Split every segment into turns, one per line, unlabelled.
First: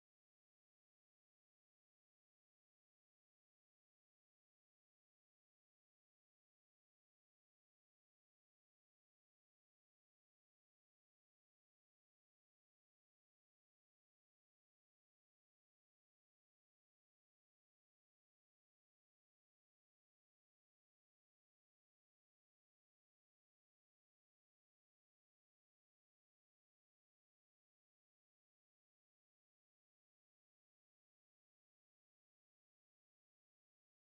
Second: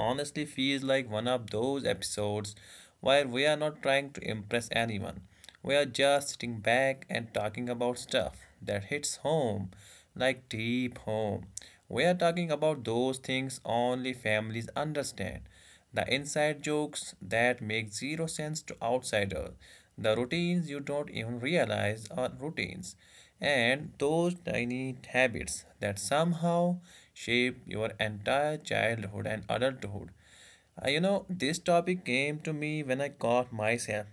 honestly feels like one of those episodes where we are not trying to impress anyone. We are just sitting back and talking about stuff that hits home, like deep home. We are talking about those things only families understand the inside jokes that make zero sense to outsiders, the routines you don't even realize are routines, and those tiny habits that somehow shape your entire childhood and adulthood. This topic came to me when I caught myself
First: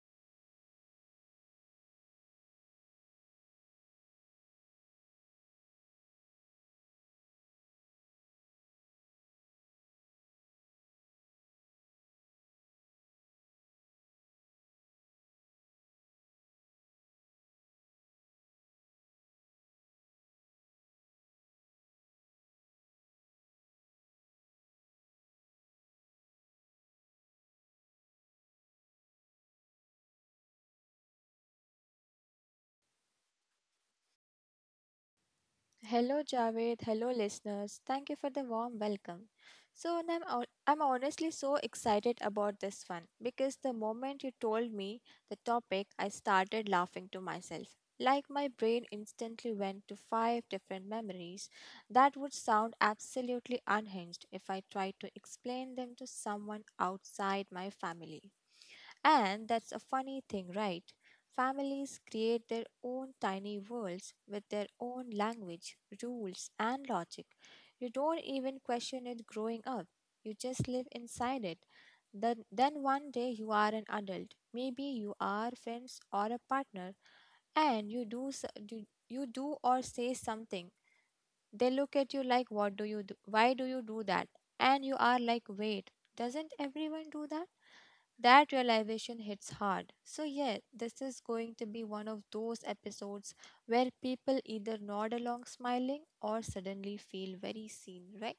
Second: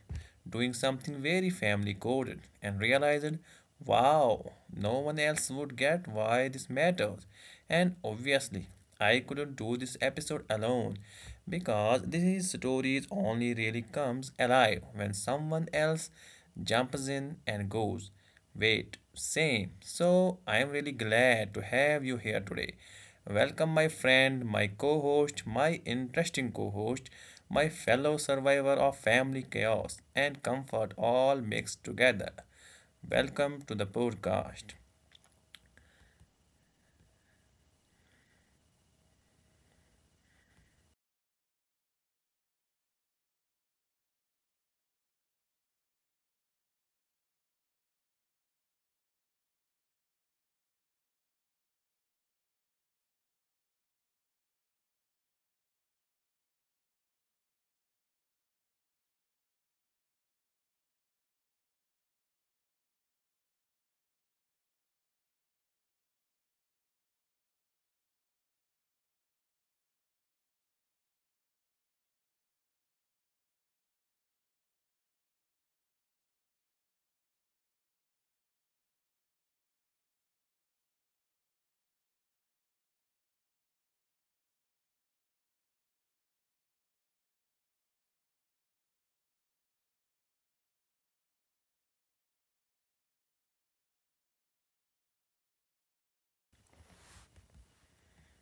doing something very family coded and realized, wow, no one else would get why this matters. And obviously, I couldn't do this episode alone because these stories only really comes alive when someone else jumps in and goes, wait, same. So I am really glad to have you here today. Welcome my friend, my co-host, my interesting co-host, my fellow survivor of family chaos and comfort all mixed together. Welcome to the podcast.
Hello, Javed. Hello, listeners. Thank you for the warm welcome. I'm honestly so excited about this one because the moment you told me the topic, I started laughing to myself. Like my brain instantly went to five different memories that would sound absolutely unhinged if I tried to explain them to someone outside my family. And that's a funny thing, right? Families create their own tiny worlds with their own language, rules, and logic. You don't even question it growing up, you just live inside it. Then one day you are an adult. Maybe you are friends or a partner, and you do or say something. They look at you like, "What do you do? Why do you do that?" And you are like, "Wait, doesn't everyone do that?" That realization hits hard. So, yeah, this is going to be one of those episodes where people either nod along smiling or suddenly feel very seen, right?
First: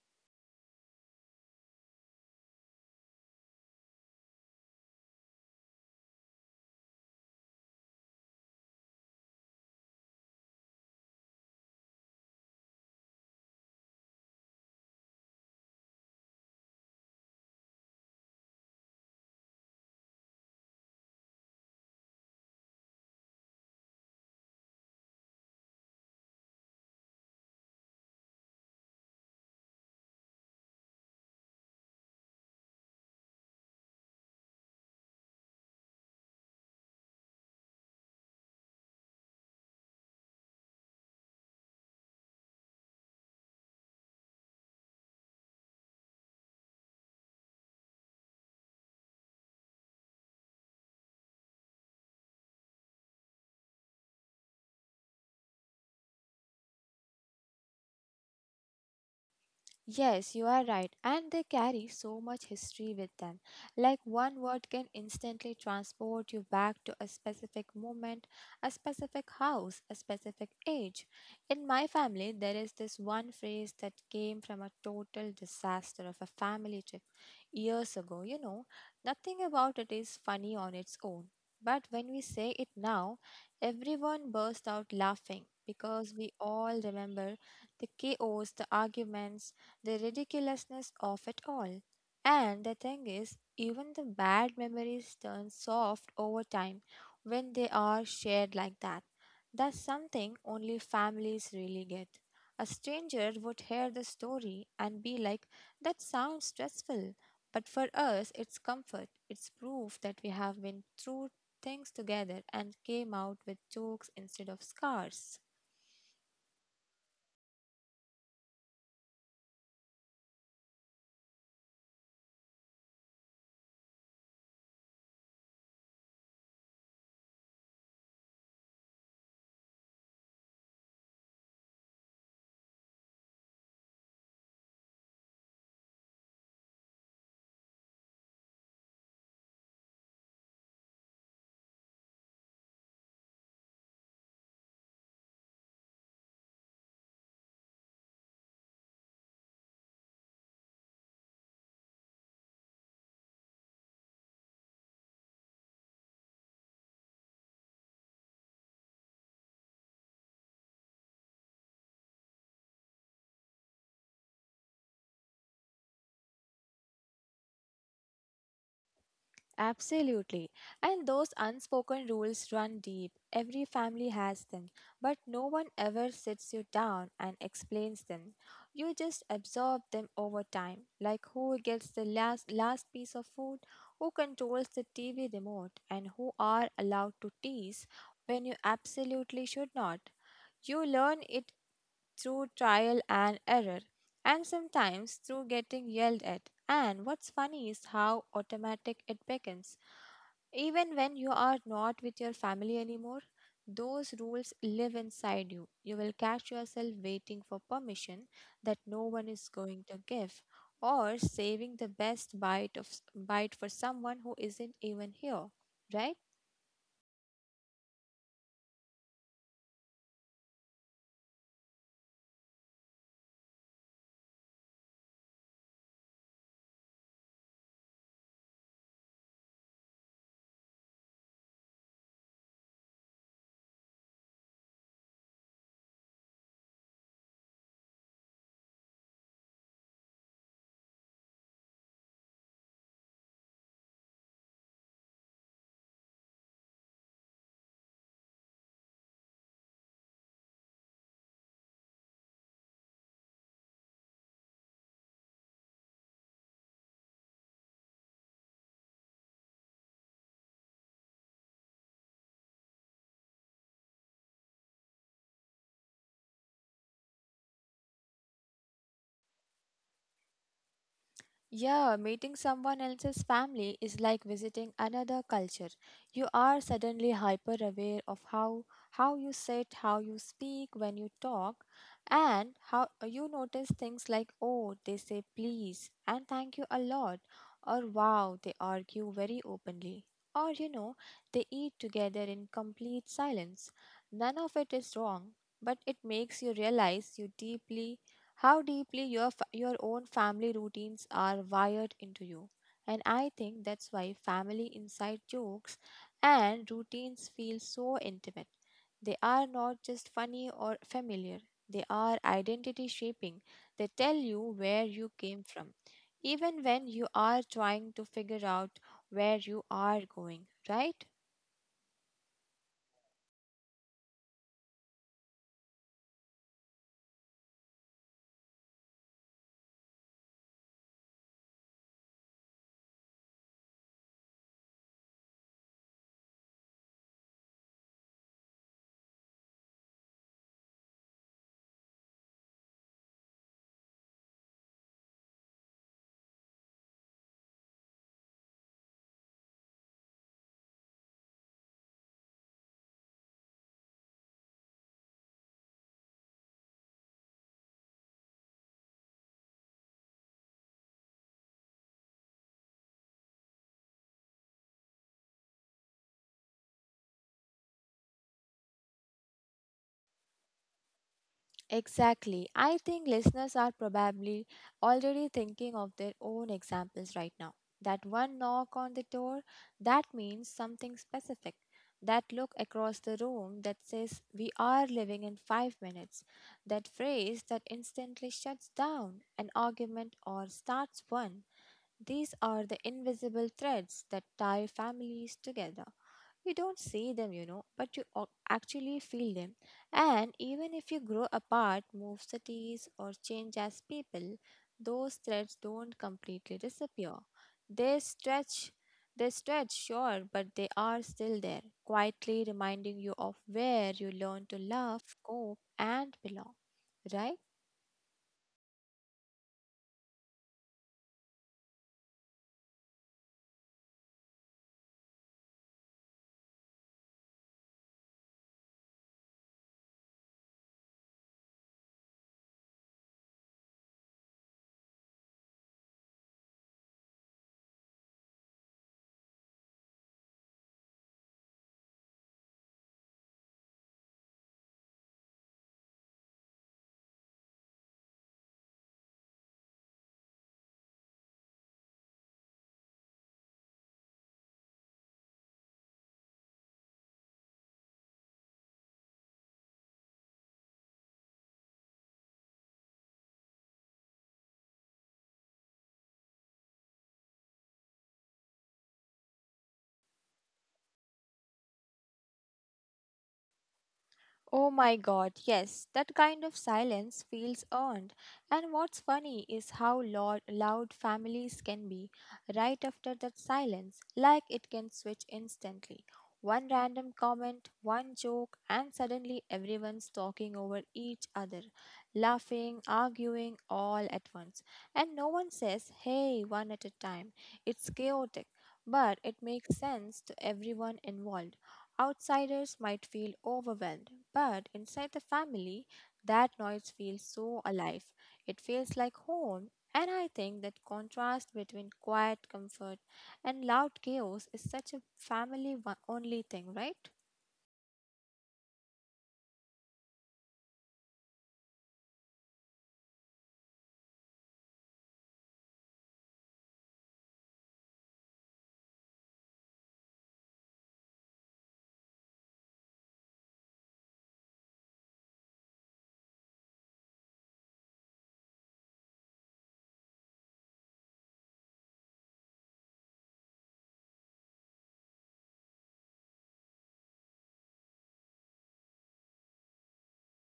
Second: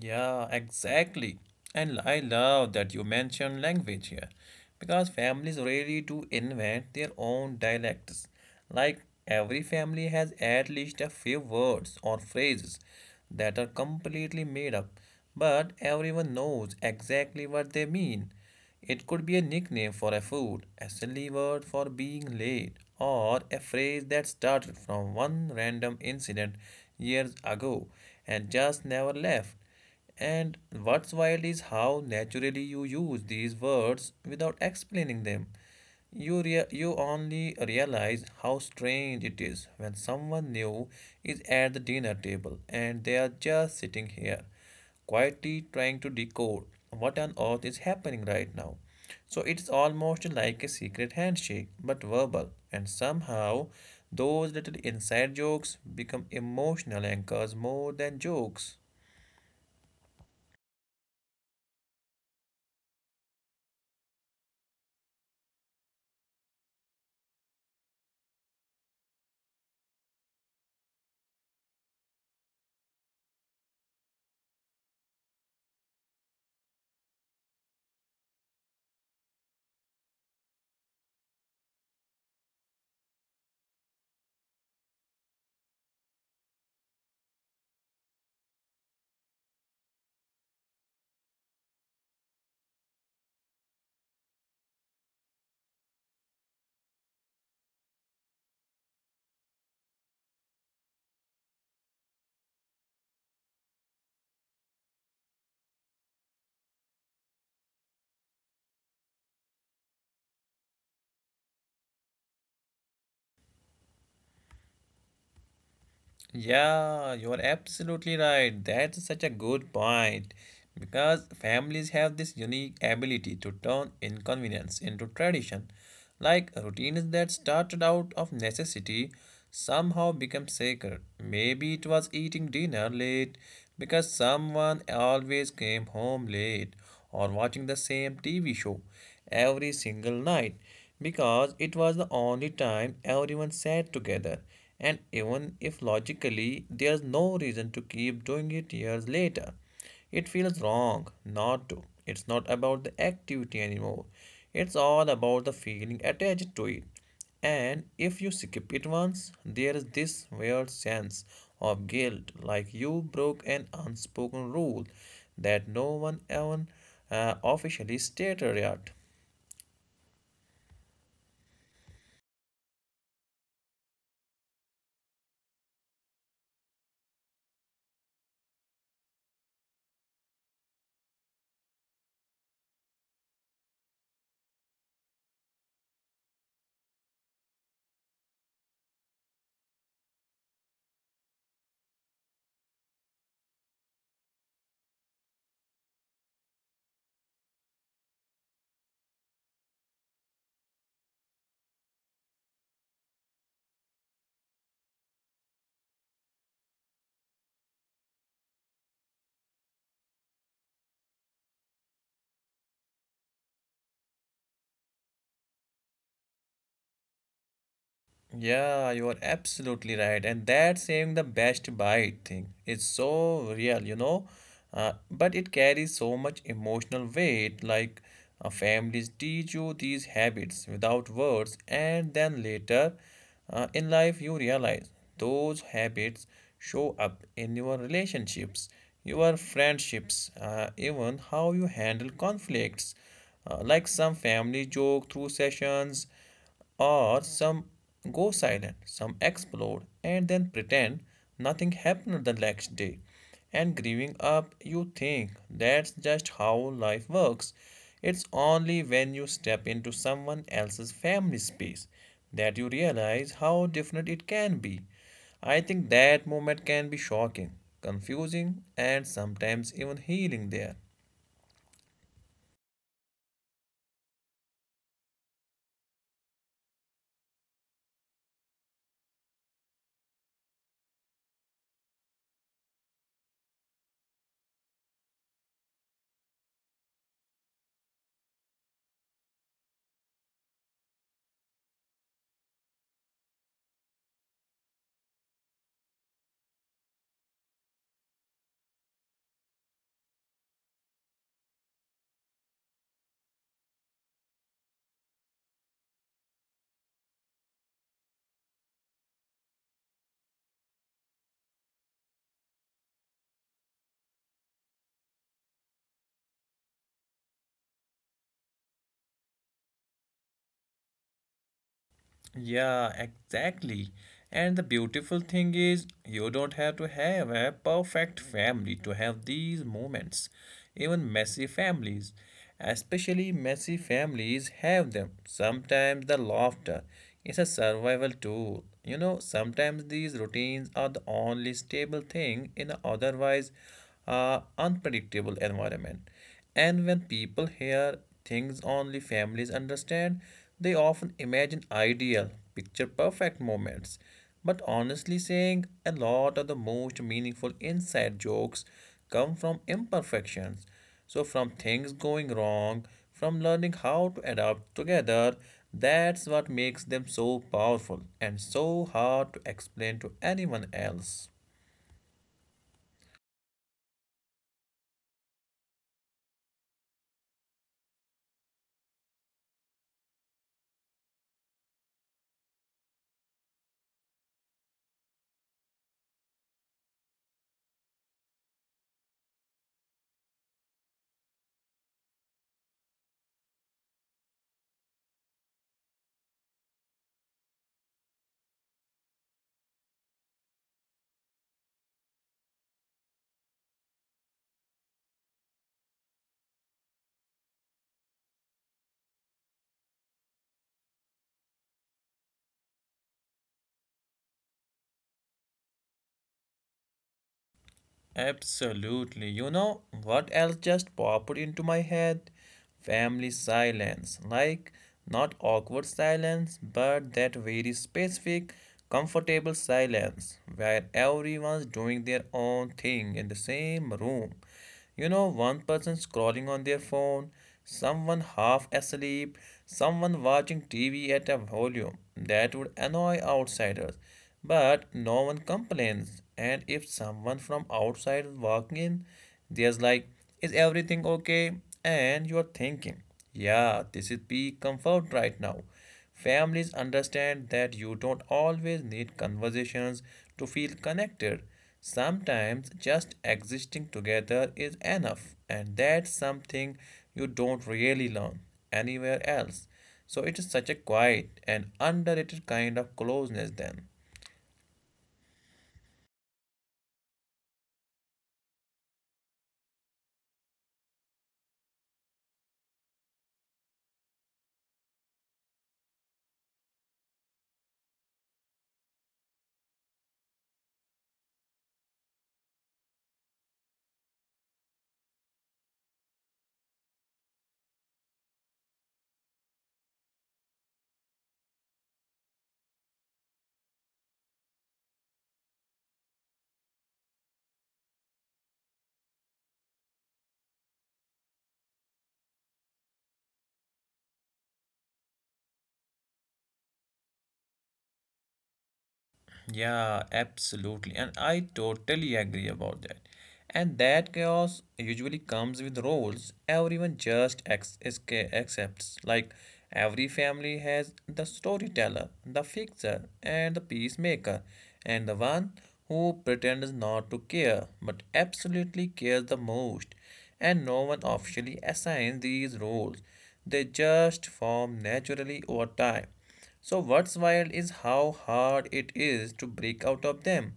Yeah, exactly. And I love that you mentioned language here because families really do invent their own dialects. Like every family has at least a few words or phrases that are completely made up, but everyone knows exactly what they mean. It could be a nickname for a food, a silly word for being late, or a phrase that started from one random incident years ago and just never left. And what's wild is how naturally you use these words without explaining them. You only realize how strange it is when someone new is at the dinner table and they are just sitting here quietly trying to decode what on earth is happening right now. So it's almost like a secret handshake, but verbal, and somehow those little inside jokes become emotional anchors more than jokes.
Yes, you are right. And they carry so much history with them. Like one word can instantly transport you back to a specific moment, a specific house, a specific age. In my family, there is this one phrase that came from a total disaster of a family trip years ago. Nothing about it is funny on its own. But when we say it now, everyone bursts out laughing because we all remember the chaos, the arguments, the ridiculousness of it all. And the thing is, even the bad memories turn soft over time when they are shared like that. That's something only families really get. A stranger would hear the story and be like, that sounds stressful. But for us, it's comfort. It's proof that we have been through things together and came out with jokes instead of scars.
Yeah, you are absolutely right. That's such a good point. Because families have this unique ability to turn inconvenience into tradition. Like routines that started out of necessity somehow become sacred. Maybe it was eating dinner late because someone always came home late, or watching the same TV show every single night because it was the only time everyone sat together. And even if logically there's no reason to keep doing it years later, it feels wrong not to. It's not about the activity anymore. It's all about the feeling attached to it. And if you skip it once, there is this weird sense of guilt, like you broke an unspoken rule that no one even officially stated yet.
Absolutely. And those unspoken rules run deep. Every family has them, but no one ever sits you down and explains them. You just absorb them over time, like who gets the last piece of food, who controls the TV remote, and who are allowed to tease when you absolutely should not. You learn it through trial and error, and sometimes through getting yelled at. And what's funny is how automatic it becomes. Even when you are not with your family anymore, those rules live inside you. You will catch yourself waiting for permission that no one is going to give, or saving the best bite of bite for someone who isn't even here, right?
Yeah, you are absolutely right. And that saying the best bite thing is so real, but it carries so much emotional weight. Like, families teach you these habits without words, and then later in life you realize those habits show up in your relationships, your friendships, even how you handle conflicts. Like some family joke through sessions or some go silent, some explode, and then pretend nothing happened the next day. And growing up, you think that's just how life works. It's only when you step into someone else's family space that you realize how different it can be. I think that moment can be shocking, confusing, and sometimes even healing there.
Yeah, meeting someone else's family is like visiting another culture. You are suddenly hyper aware of how you sit, how you speak when you talk, and how you notice things like, oh, they say please and thank you a lot, or wow, they argue very openly. Or you know, they eat together in complete silence. None of it is wrong, but it makes you realize you deeply how deeply your your own family routines are wired into you. And I think that's why family inside jokes and routines feel so intimate. They are not just funny or familiar, they are identity shaping. They tell you where you came from even when you are trying to figure out where you are going, right?
Yeah, exactly. And the beautiful thing is, you don't have to have a perfect family to have these moments. Even messy families, especially messy families, have them. Sometimes the laughter is a survival tool. You know, sometimes these routines are the only stable thing in an otherwise unpredictable environment. And when people hear things only families understand, they often imagine ideal, picture perfect moments. But honestly saying, a lot of the most meaningful inside jokes come from imperfections. So, from things going wrong, from learning how to adapt together, that's what makes them so powerful and so hard to explain to anyone else.
Exactly. I think listeners are probably already thinking of their own examples right now. That one knock on the door, that means something specific. That look across the room that says, we are living in 5 minutes. That phrase that instantly shuts down an argument or starts one. These are the invisible threads that tie families together. You don't see them, you know, but you ac- actually feel them. And even if you grow apart, move cities, or change as people, those threads don't completely disappear. They stretch, they stretch, sure, but they are still there, quietly reminding you of where you learn to love, cope, and belong, right?
Absolutely. You know what else just popped into my head? Family silence. Like, not awkward silence, but that very specific, comfortable silence where everyone's doing their own thing in the same room. You know, one person scrolling on their phone, someone half asleep, someone watching TV at a volume that would annoy outsiders. But no one complains. And if someone from outside walking in, there's like, is everything okay? And you're thinking, yeah, this is peak comfort right now. Families understand that you don't always need conversations to feel connected. Sometimes just existing together is enough, and that's something you don't really learn anywhere else. So it is such a quiet and underrated kind of closeness then.
Oh my god, yes, that kind of silence feels earned. And what's funny is how loud families can be right after that silence, like it can switch instantly. One random comment, one joke, and suddenly everyone's talking over each other, laughing, arguing, all at once. And no one says, hey, one at a time. It's chaotic, but it makes sense to everyone involved. Outsiders might feel overwhelmed, but inside the family, that noise feels so alive. It feels like home, and I think that contrast between quiet comfort and loud chaos is such a family only thing, right?
Yeah, absolutely. And I totally agree about that. And that chaos usually comes with roles everyone just accepts. Like every family has the storyteller, the fixer, and the peacemaker, and the one who pretends not to care but absolutely cares the most. And no one officially assigns these roles, they just form naturally over time. So, what's wild is how hard it is to break out of them.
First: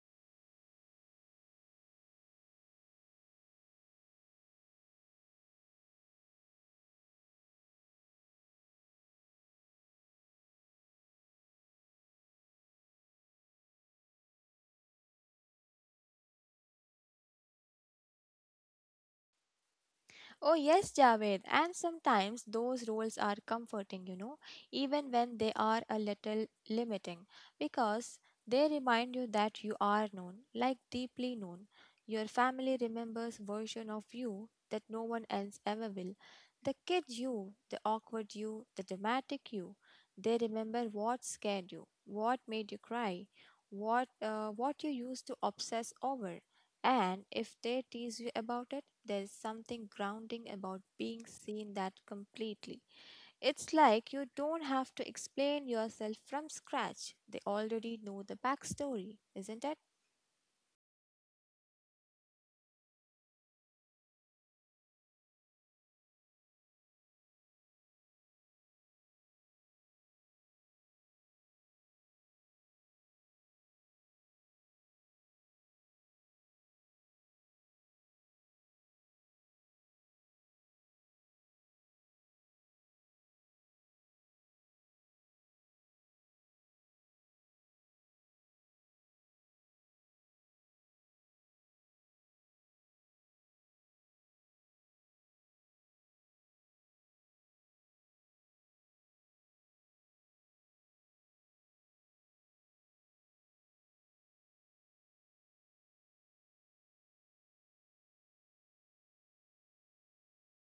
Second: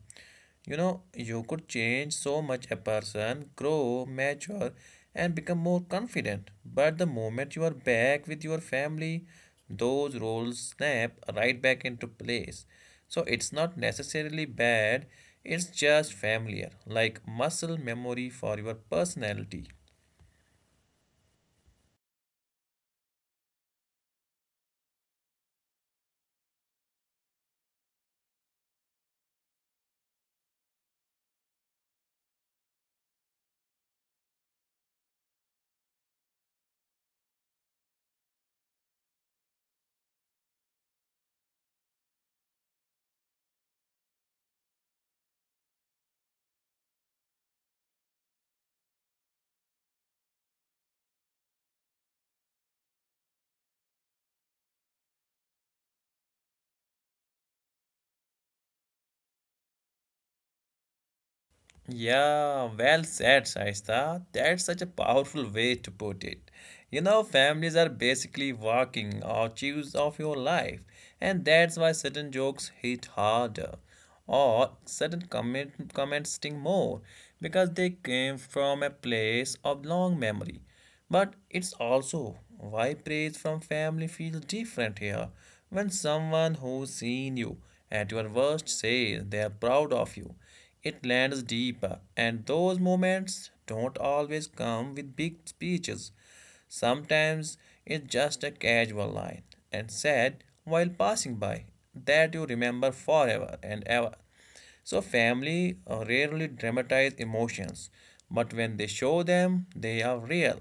You know, you could change so much a person, grow, mature, and become more confident. But the moment you are back with your family, those roles snap right back into place. So it's not necessarily bad, it's just familiar, like muscle memory for your personality.
Oh, yes, Javed. And sometimes those roles are comforting, you know, even when they are a little limiting, because they remind you that you are known, like deeply known. Your family remembers version of you that no one else ever will. The kid you, the awkward you, the dramatic you. They remember what scared you, what made you cry, what you used to obsess over. And if they tease you about it, there is something grounding about being seen that completely. It's like you don't have to explain yourself from scratch. They already know the backstory, isn't it?
Yeah, well said, Shaista. That's such a powerful way to put it. You know, families are basically walking archives of your life, and that's why certain jokes hit harder or certain comments sting more because they came from a place of long memory. But it's also why praise from family feels different here. When someone who's seen you at your worst says they are proud of you, it lands deeper, and those moments don't always come with big speeches. Sometimes it's just a casual line and said while passing by that you remember forever and ever. So, family rarely dramatize emotions, but when they show them, they are real.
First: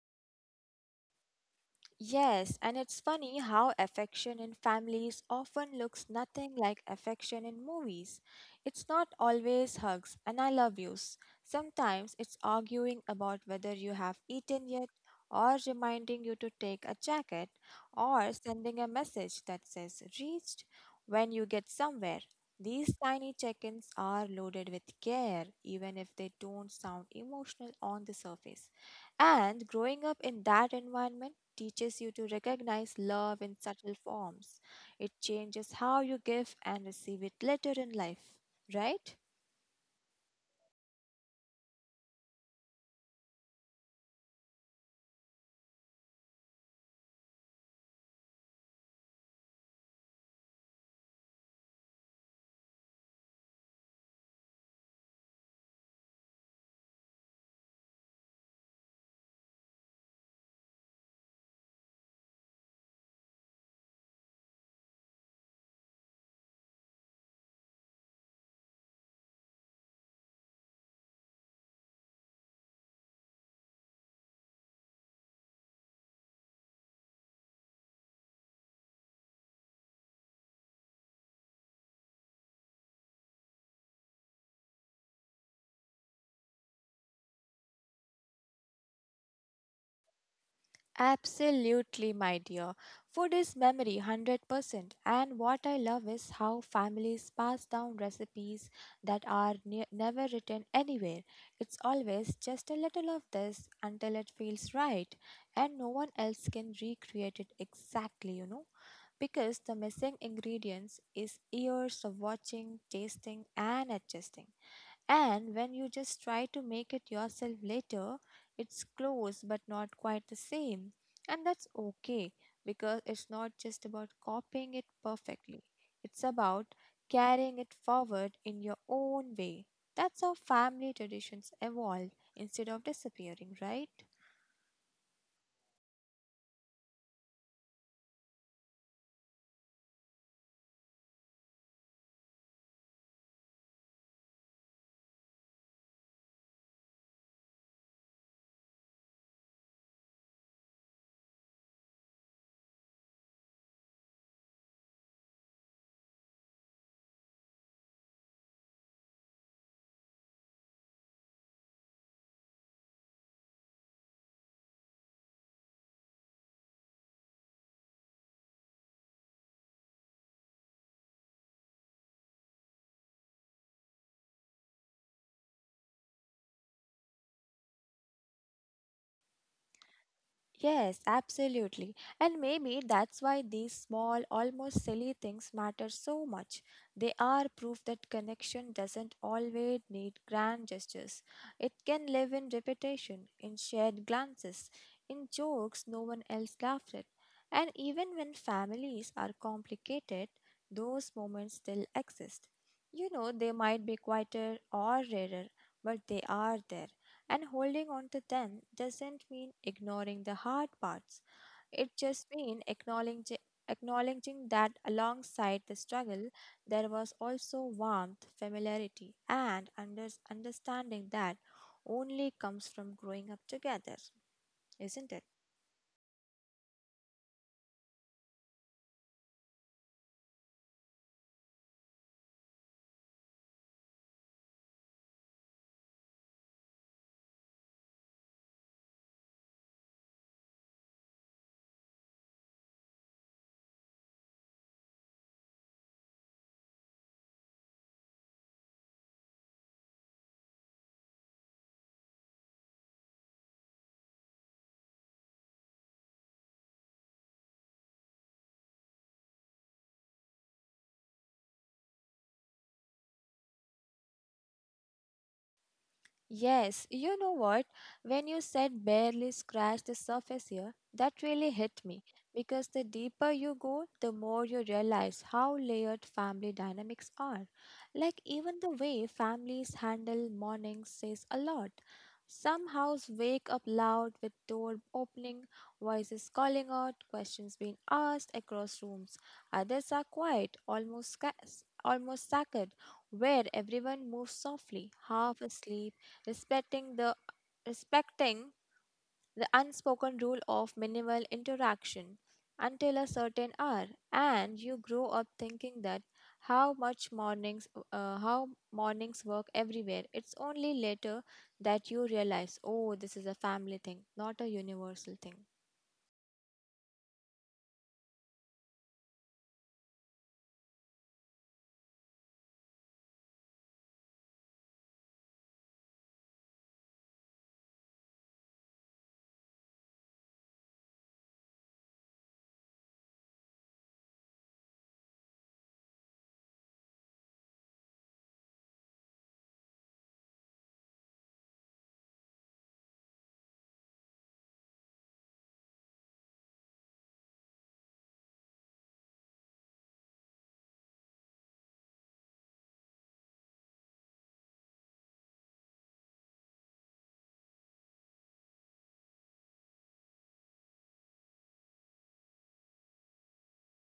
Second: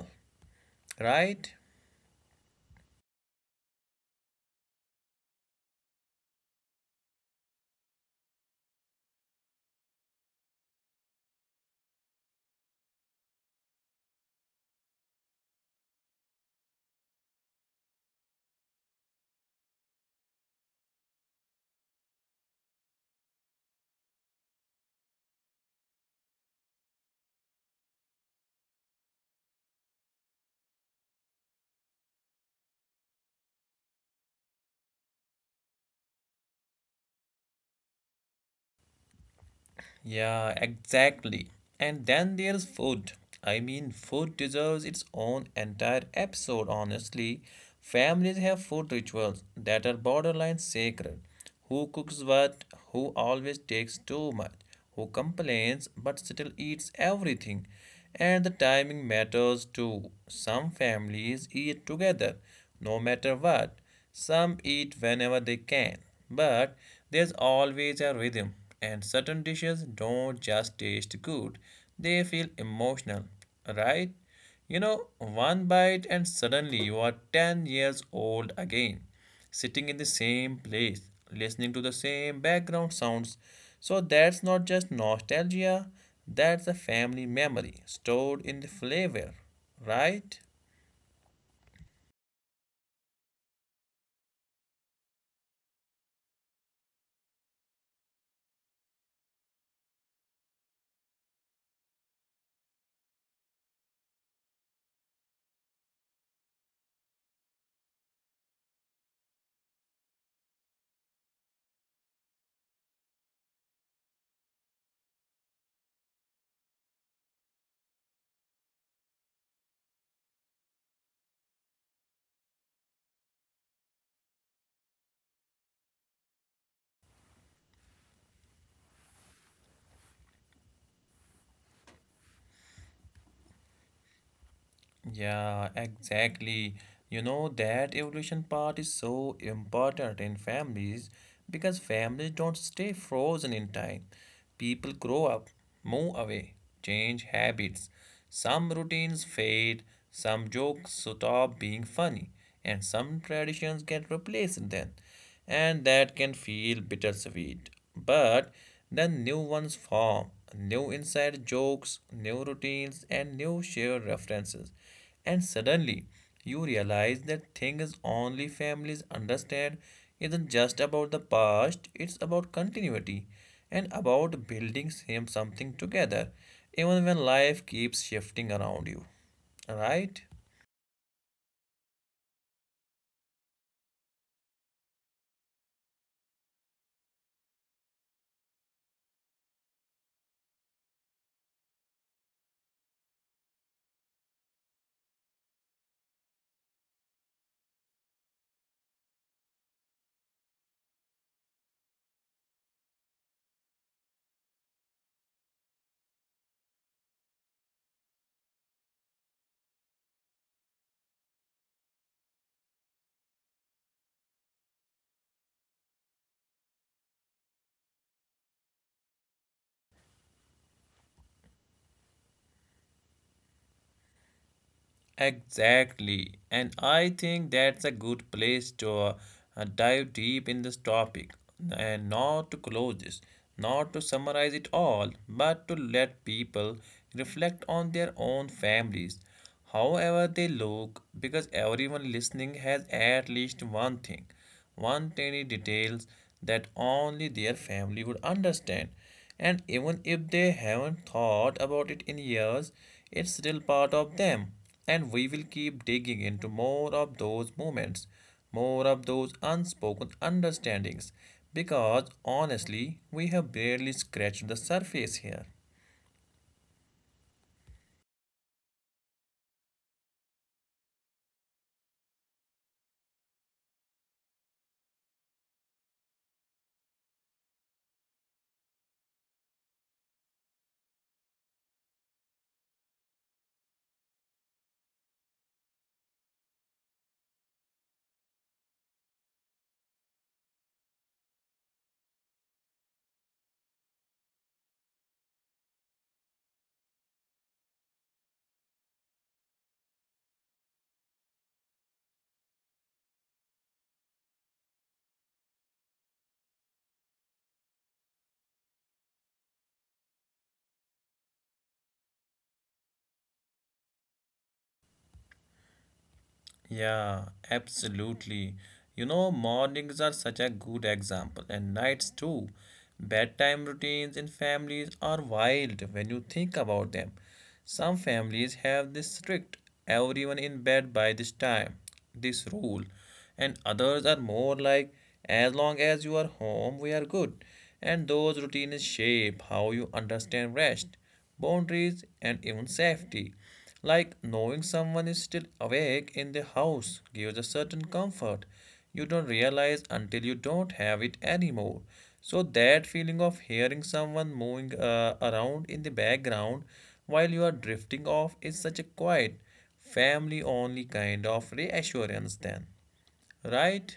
Right?
Yes, and it's funny how affection in families often looks nothing like affection in movies. It's not always hugs and I love yous. Sometimes it's arguing about whether you have eaten yet, or reminding you to take a jacket, or sending a message that says reached when you get somewhere. These tiny check ins are loaded with care, even if they don't sound emotional on the surface. And growing up in that environment teaches you to recognize love in subtle forms. It changes how you give and receive it later in life, right?
Yeah, exactly. And then there's food. I mean, food deserves its own entire episode, honestly. Families have food rituals that are borderline sacred. Who cooks what? Who always takes too much? Who complains but still eats everything? And the timing matters too. Some families eat together, no matter what. Some eat whenever they can. But there's always a rhythm, and certain dishes don't just taste good, they feel emotional, right? You know, one bite and suddenly you are 10 years old again sitting in the same place, listening to the same background sounds. So that's not just nostalgia, that's a family memory stored in the flavor, right?
Absolutely, my dear. Food is memory 100%. And what I love is how families pass down recipes that are never written anywhere. It's always just a little of this until it feels right. And no one else can recreate it exactly, you know. Because the missing ingredients is years of watching, tasting, and adjusting. And when you just try to make it yourself later, it's close but not quite the same. And that's okay because it's not just about copying it perfectly, it's about carrying it forward in your own way. That's how family traditions evolve instead of disappearing, right?
Yeah, exactly. You know, that evolution part is so important in families because families don't stay frozen in time. People grow up, move away, change habits. Some routines fade, some jokes stop being funny, and some traditions get replaced then and that can feel bittersweet. But then new ones form new inside jokes, new routines, and new shared references. And suddenly, you realize that things only families understand isn't just about the past, it's about continuity and about building same something together, even when life keeps shifting around you. Right?
Yes, absolutely. And maybe that's why these small, almost silly things matter so much. They are proof that connection doesn't always need grand gestures. It can live in repetition, in shared glances, in jokes no one else laughed at. And even when families are complicated, those moments still exist. You know, they might be quieter or rarer, but they are there. And holding on to them doesn't mean ignoring the hard parts. It just means acknowledging that alongside the struggle, there was also warmth, familiarity, and understanding that only comes from growing up together, isn't it?
Exactly. And I think that's a good place to dive deep in this topic and not to close this, not to summarize it all, but to let people reflect on their own families, however they look, because everyone listening has at least one thing one tiny details that only their family would understand. And even if they haven't thought about it in years, it's still part of them. And we will keep digging into more of those moments, more of those unspoken understandings, because honestly, we have barely scratched the surface here.
Yes, you know what? When you said barely scratch the surface here, that really hit me because the deeper you go, the more you realize how layered family dynamics are. Like, even the way families handle mornings says a lot. Some houses wake up loud with door opening, voices calling out, questions being asked across rooms. Others are quiet, almost sacred, where everyone moves softly, half asleep, respecting the respecting the unspoken rule of minimal interaction until a certain hour. And you grow up thinking that how mornings work everywhere. It's only later that you realize, oh, this is a family thing, not a universal thing.
Yeah, absolutely. You know, mornings are such a good example, and nights too. Bedtime routines in families are wild when you think about them. Some families have this strict everyone in bed by this time, this rule, and others are more like as long as you are home, we are good. And those routines shape how you understand rest, boundaries, and even safety. Like knowing someone is still awake in the house gives a certain comfort you don't realize until you don't have it anymore. So, that feeling of hearing someone moving around in the background while you are drifting off is such a quiet, family only kind of reassurance, then, right?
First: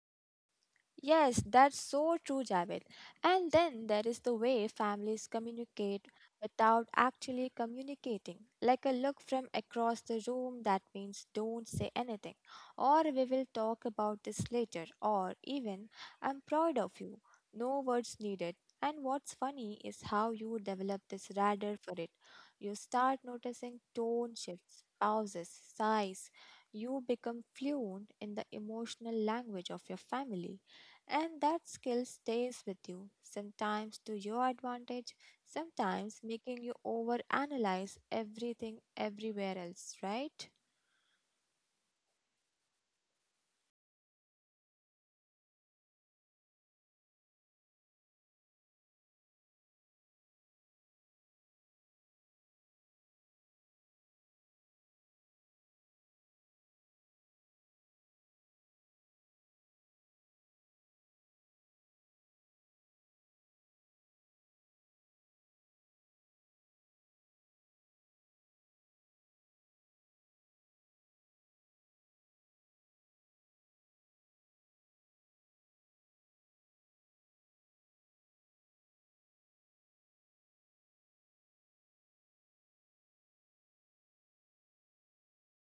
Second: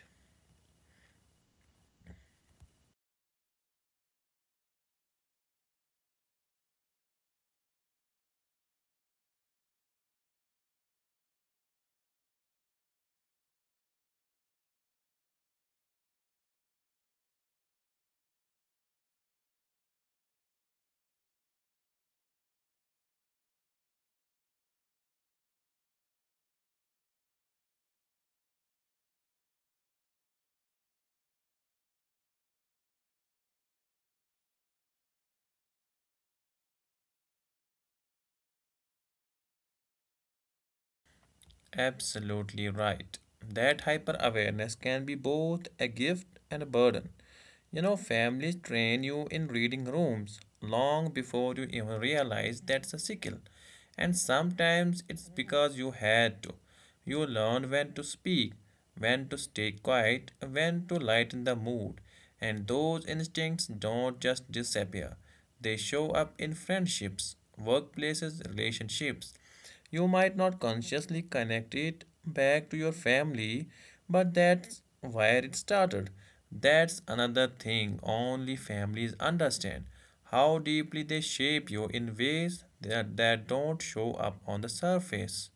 Yes, that's so true, Javed. And then there is the way families communicate without actually communicating. Like a look from across the room that means don't say anything, or we will talk about this later, or even I'm proud of you. No words needed. And what's funny is how you develop this radar for it. You start noticing tone shifts, pauses, sighs. You become fluent in the emotional language of your family. And that skill stays with you, sometimes to your advantage, sometimes making you overanalyze everything everywhere else, right?
Absolutely right. That hyper awareness can be both a gift and a burden. You know, families train you in reading rooms long before you even realize that's a skill. And sometimes it's because you had to. You learn when to speak, when to stay quiet, when to lighten the mood. And those instincts don't just disappear, they show up in friendships, workplaces, relationships. You might not consciously connect it back to your family, but that's where it started. That's another thing only families understand how deeply they shape you in ways that don't show up on the surface.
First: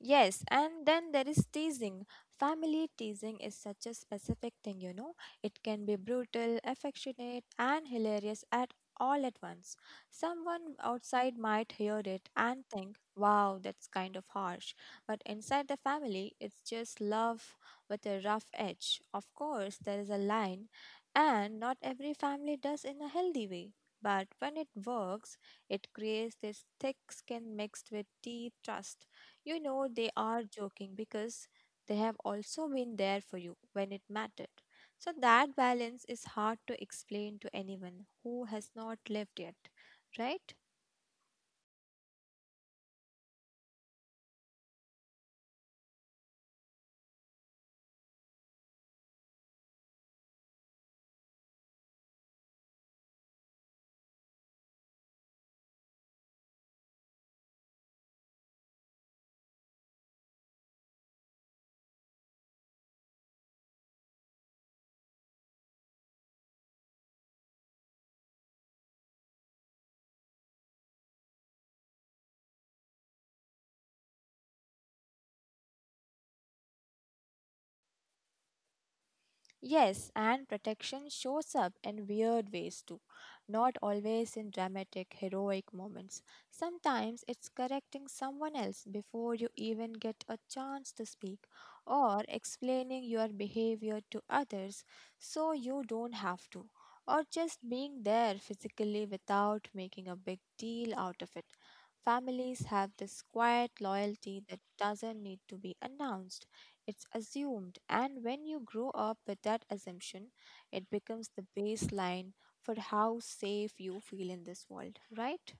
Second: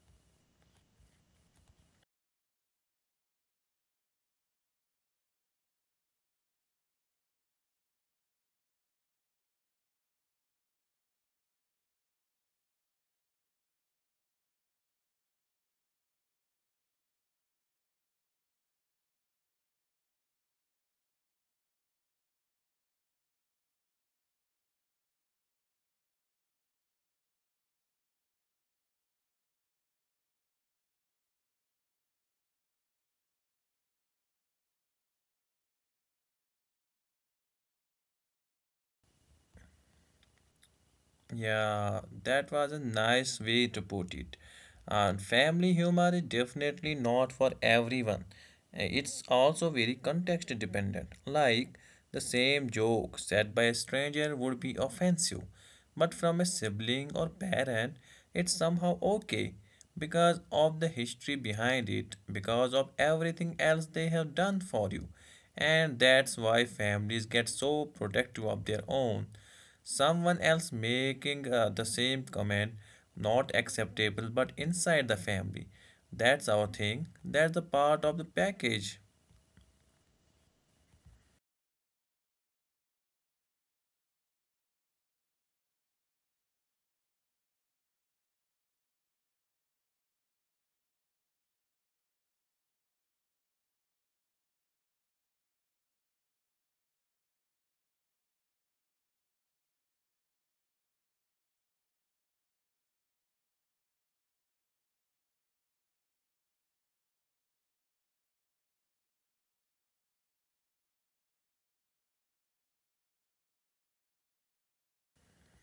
Yes, and then there is teasing. Family teasing is such a specific thing, you know. It can be brutal, affectionate, and hilarious at all at once. Someone outside might hear it and think, wow, that's kind of harsh. But inside the family, it's just love with a rough edge. Of course, there is a line, and not every family does in a healthy way. But when it works, it creates this thick skin mixed with deep trust. You know they are joking because they have also been there for you when it mattered. So that balance is hard to explain to anyone who has not lived yet, right?
Yeah, that was a nice way to put it. And family humor is definitely not for everyone. It's also very context dependent. Like the same joke said by a stranger would be offensive, but from a sibling or parent, it's somehow okay because of the history behind it, because of everything else they have done for you. And that's why families get so protective of their own. Someone else making the same comment, not acceptable, but inside the family, that's our thing, that's the part of the package.
Yes, and protection shows up in weird ways too, not always in dramatic, heroic moments. Sometimes it's correcting someone else before you even get a chance to speak, or explaining your behavior to others so you don't have to, or just being there physically without making a big deal out of it. Families have this quiet loyalty that doesn't need to be announced it's assumed, and when you grow up with that assumption, it becomes the baseline for how safe you feel in this world, right?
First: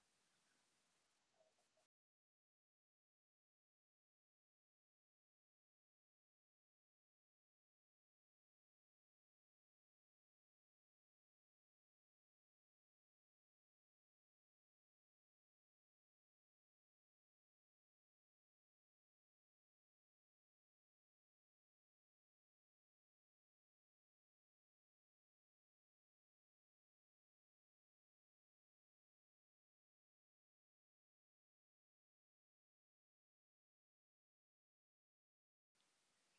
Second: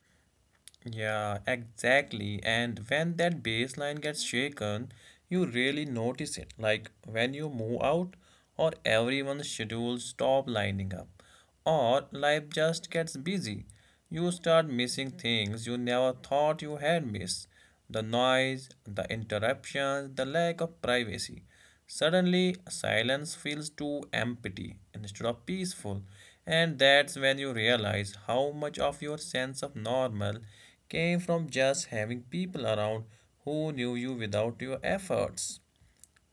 Yeah, exactly. And when that baseline gets shaken, you really notice it. Like when you move out, or everyone's schedules stop lining up, or life just gets busy. You start missing things you never thought you had missed. The noise, the interruptions, the lack of privacy. Suddenly, silence feels too empty instead of peaceful, and that's when you realize how much of your sense of normal came from just having people around who knew you without your efforts,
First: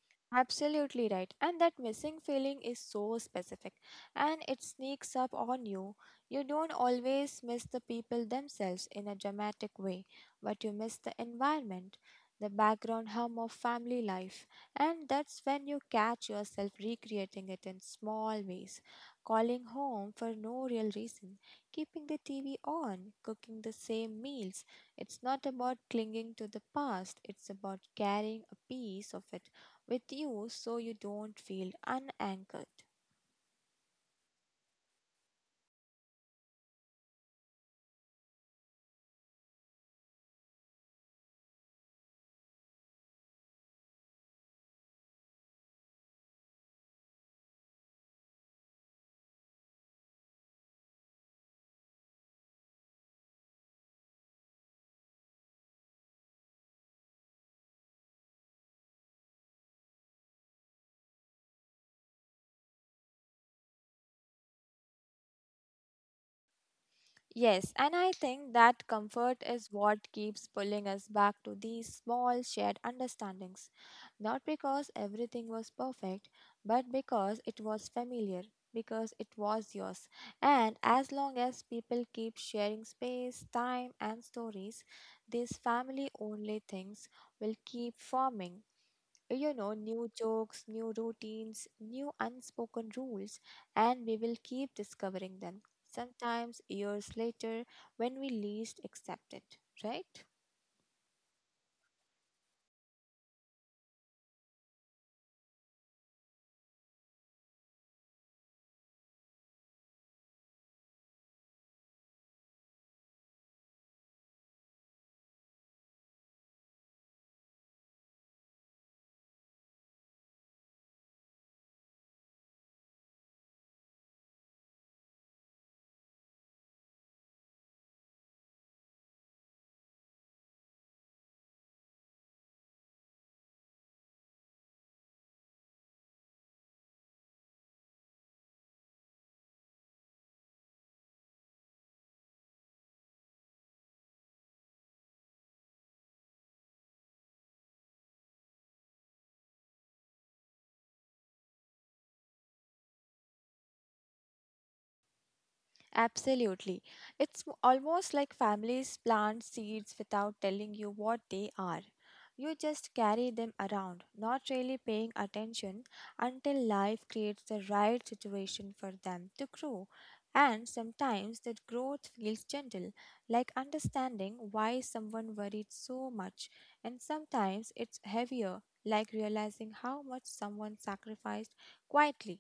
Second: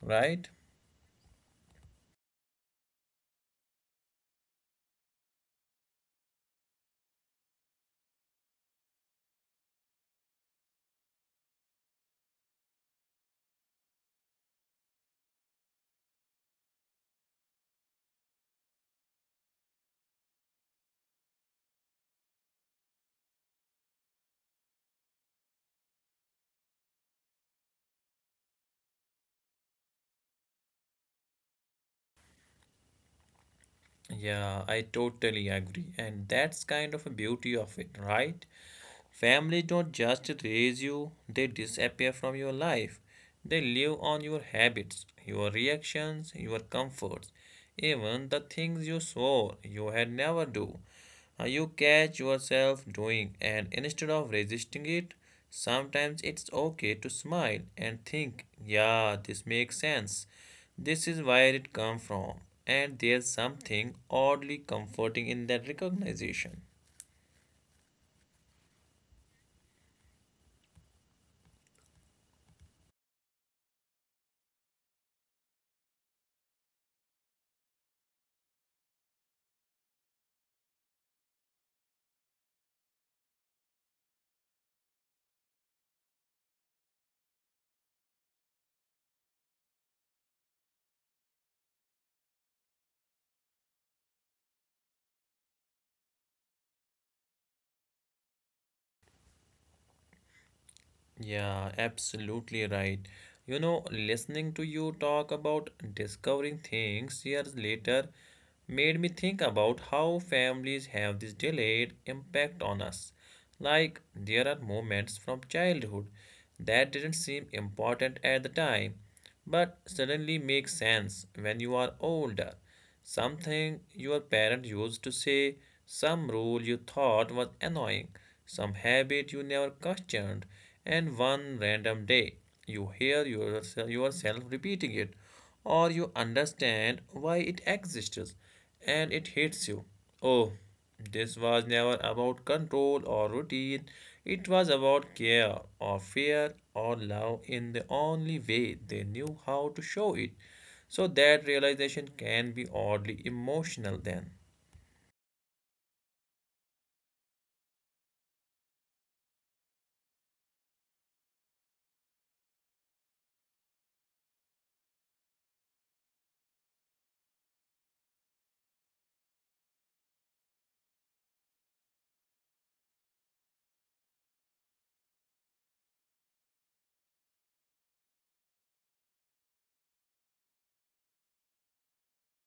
right?
Absolutely right. And that missing feeling is so specific and it sneaks up on you. You don't always miss the people themselves in a dramatic way, but you miss the environment, the background hum of family life. And that's when you catch yourself recreating it in small ways calling home for no real reason, keeping the TV on, cooking the same meals. It's not about clinging to the past, it's about carrying a piece of it with you so you don't feel unanchored.
Yeah, I totally agree, and that's kind of a beauty of it, right? Family don't just raise you, they disappear from your life. They live on your habits, your reactions, your comforts, even the things you swore you had never do. You catch yourself doing, and instead of resisting it, sometimes it's okay to smile and think, yeah, this makes sense. This is where it comes from. And there's something oddly comforting in that recognition.
Yes, and I think that comfort is what keeps pulling us back to these small shared understandings. Not because everything was perfect, but because it was familiar, because it was yours. And as long as people keep sharing space, time, and stories, these family only things will keep forming new jokes, new routines, new unspoken rules, and we will keep discovering them, sometimes years later when we least expect it, right?
Yeah, absolutely right. You know, listening to you talk about discovering things years later made me think about how families have this delayed impact on us. Like, there are moments from childhood that didn't seem important at the time but suddenly makes sense when you are older. Something your parent used to say, some rule you thought was annoying, some habit you never questioned, and one random day you hear yourself repeating it, or you understand why it exists and it hits you. Oh, this was never about control or routine, it was about care or fear or love in the only way they knew how to show it. So, that realization can be oddly emotional then.
Absolutely. It's almost like families plant seeds without telling you what they are. You just carry them around, not really paying attention until life creates the right situation for them to grow. And sometimes that growth feels gentle, like understanding why someone worried so much. And sometimes it's heavier, like realizing how much someone sacrificed quietly.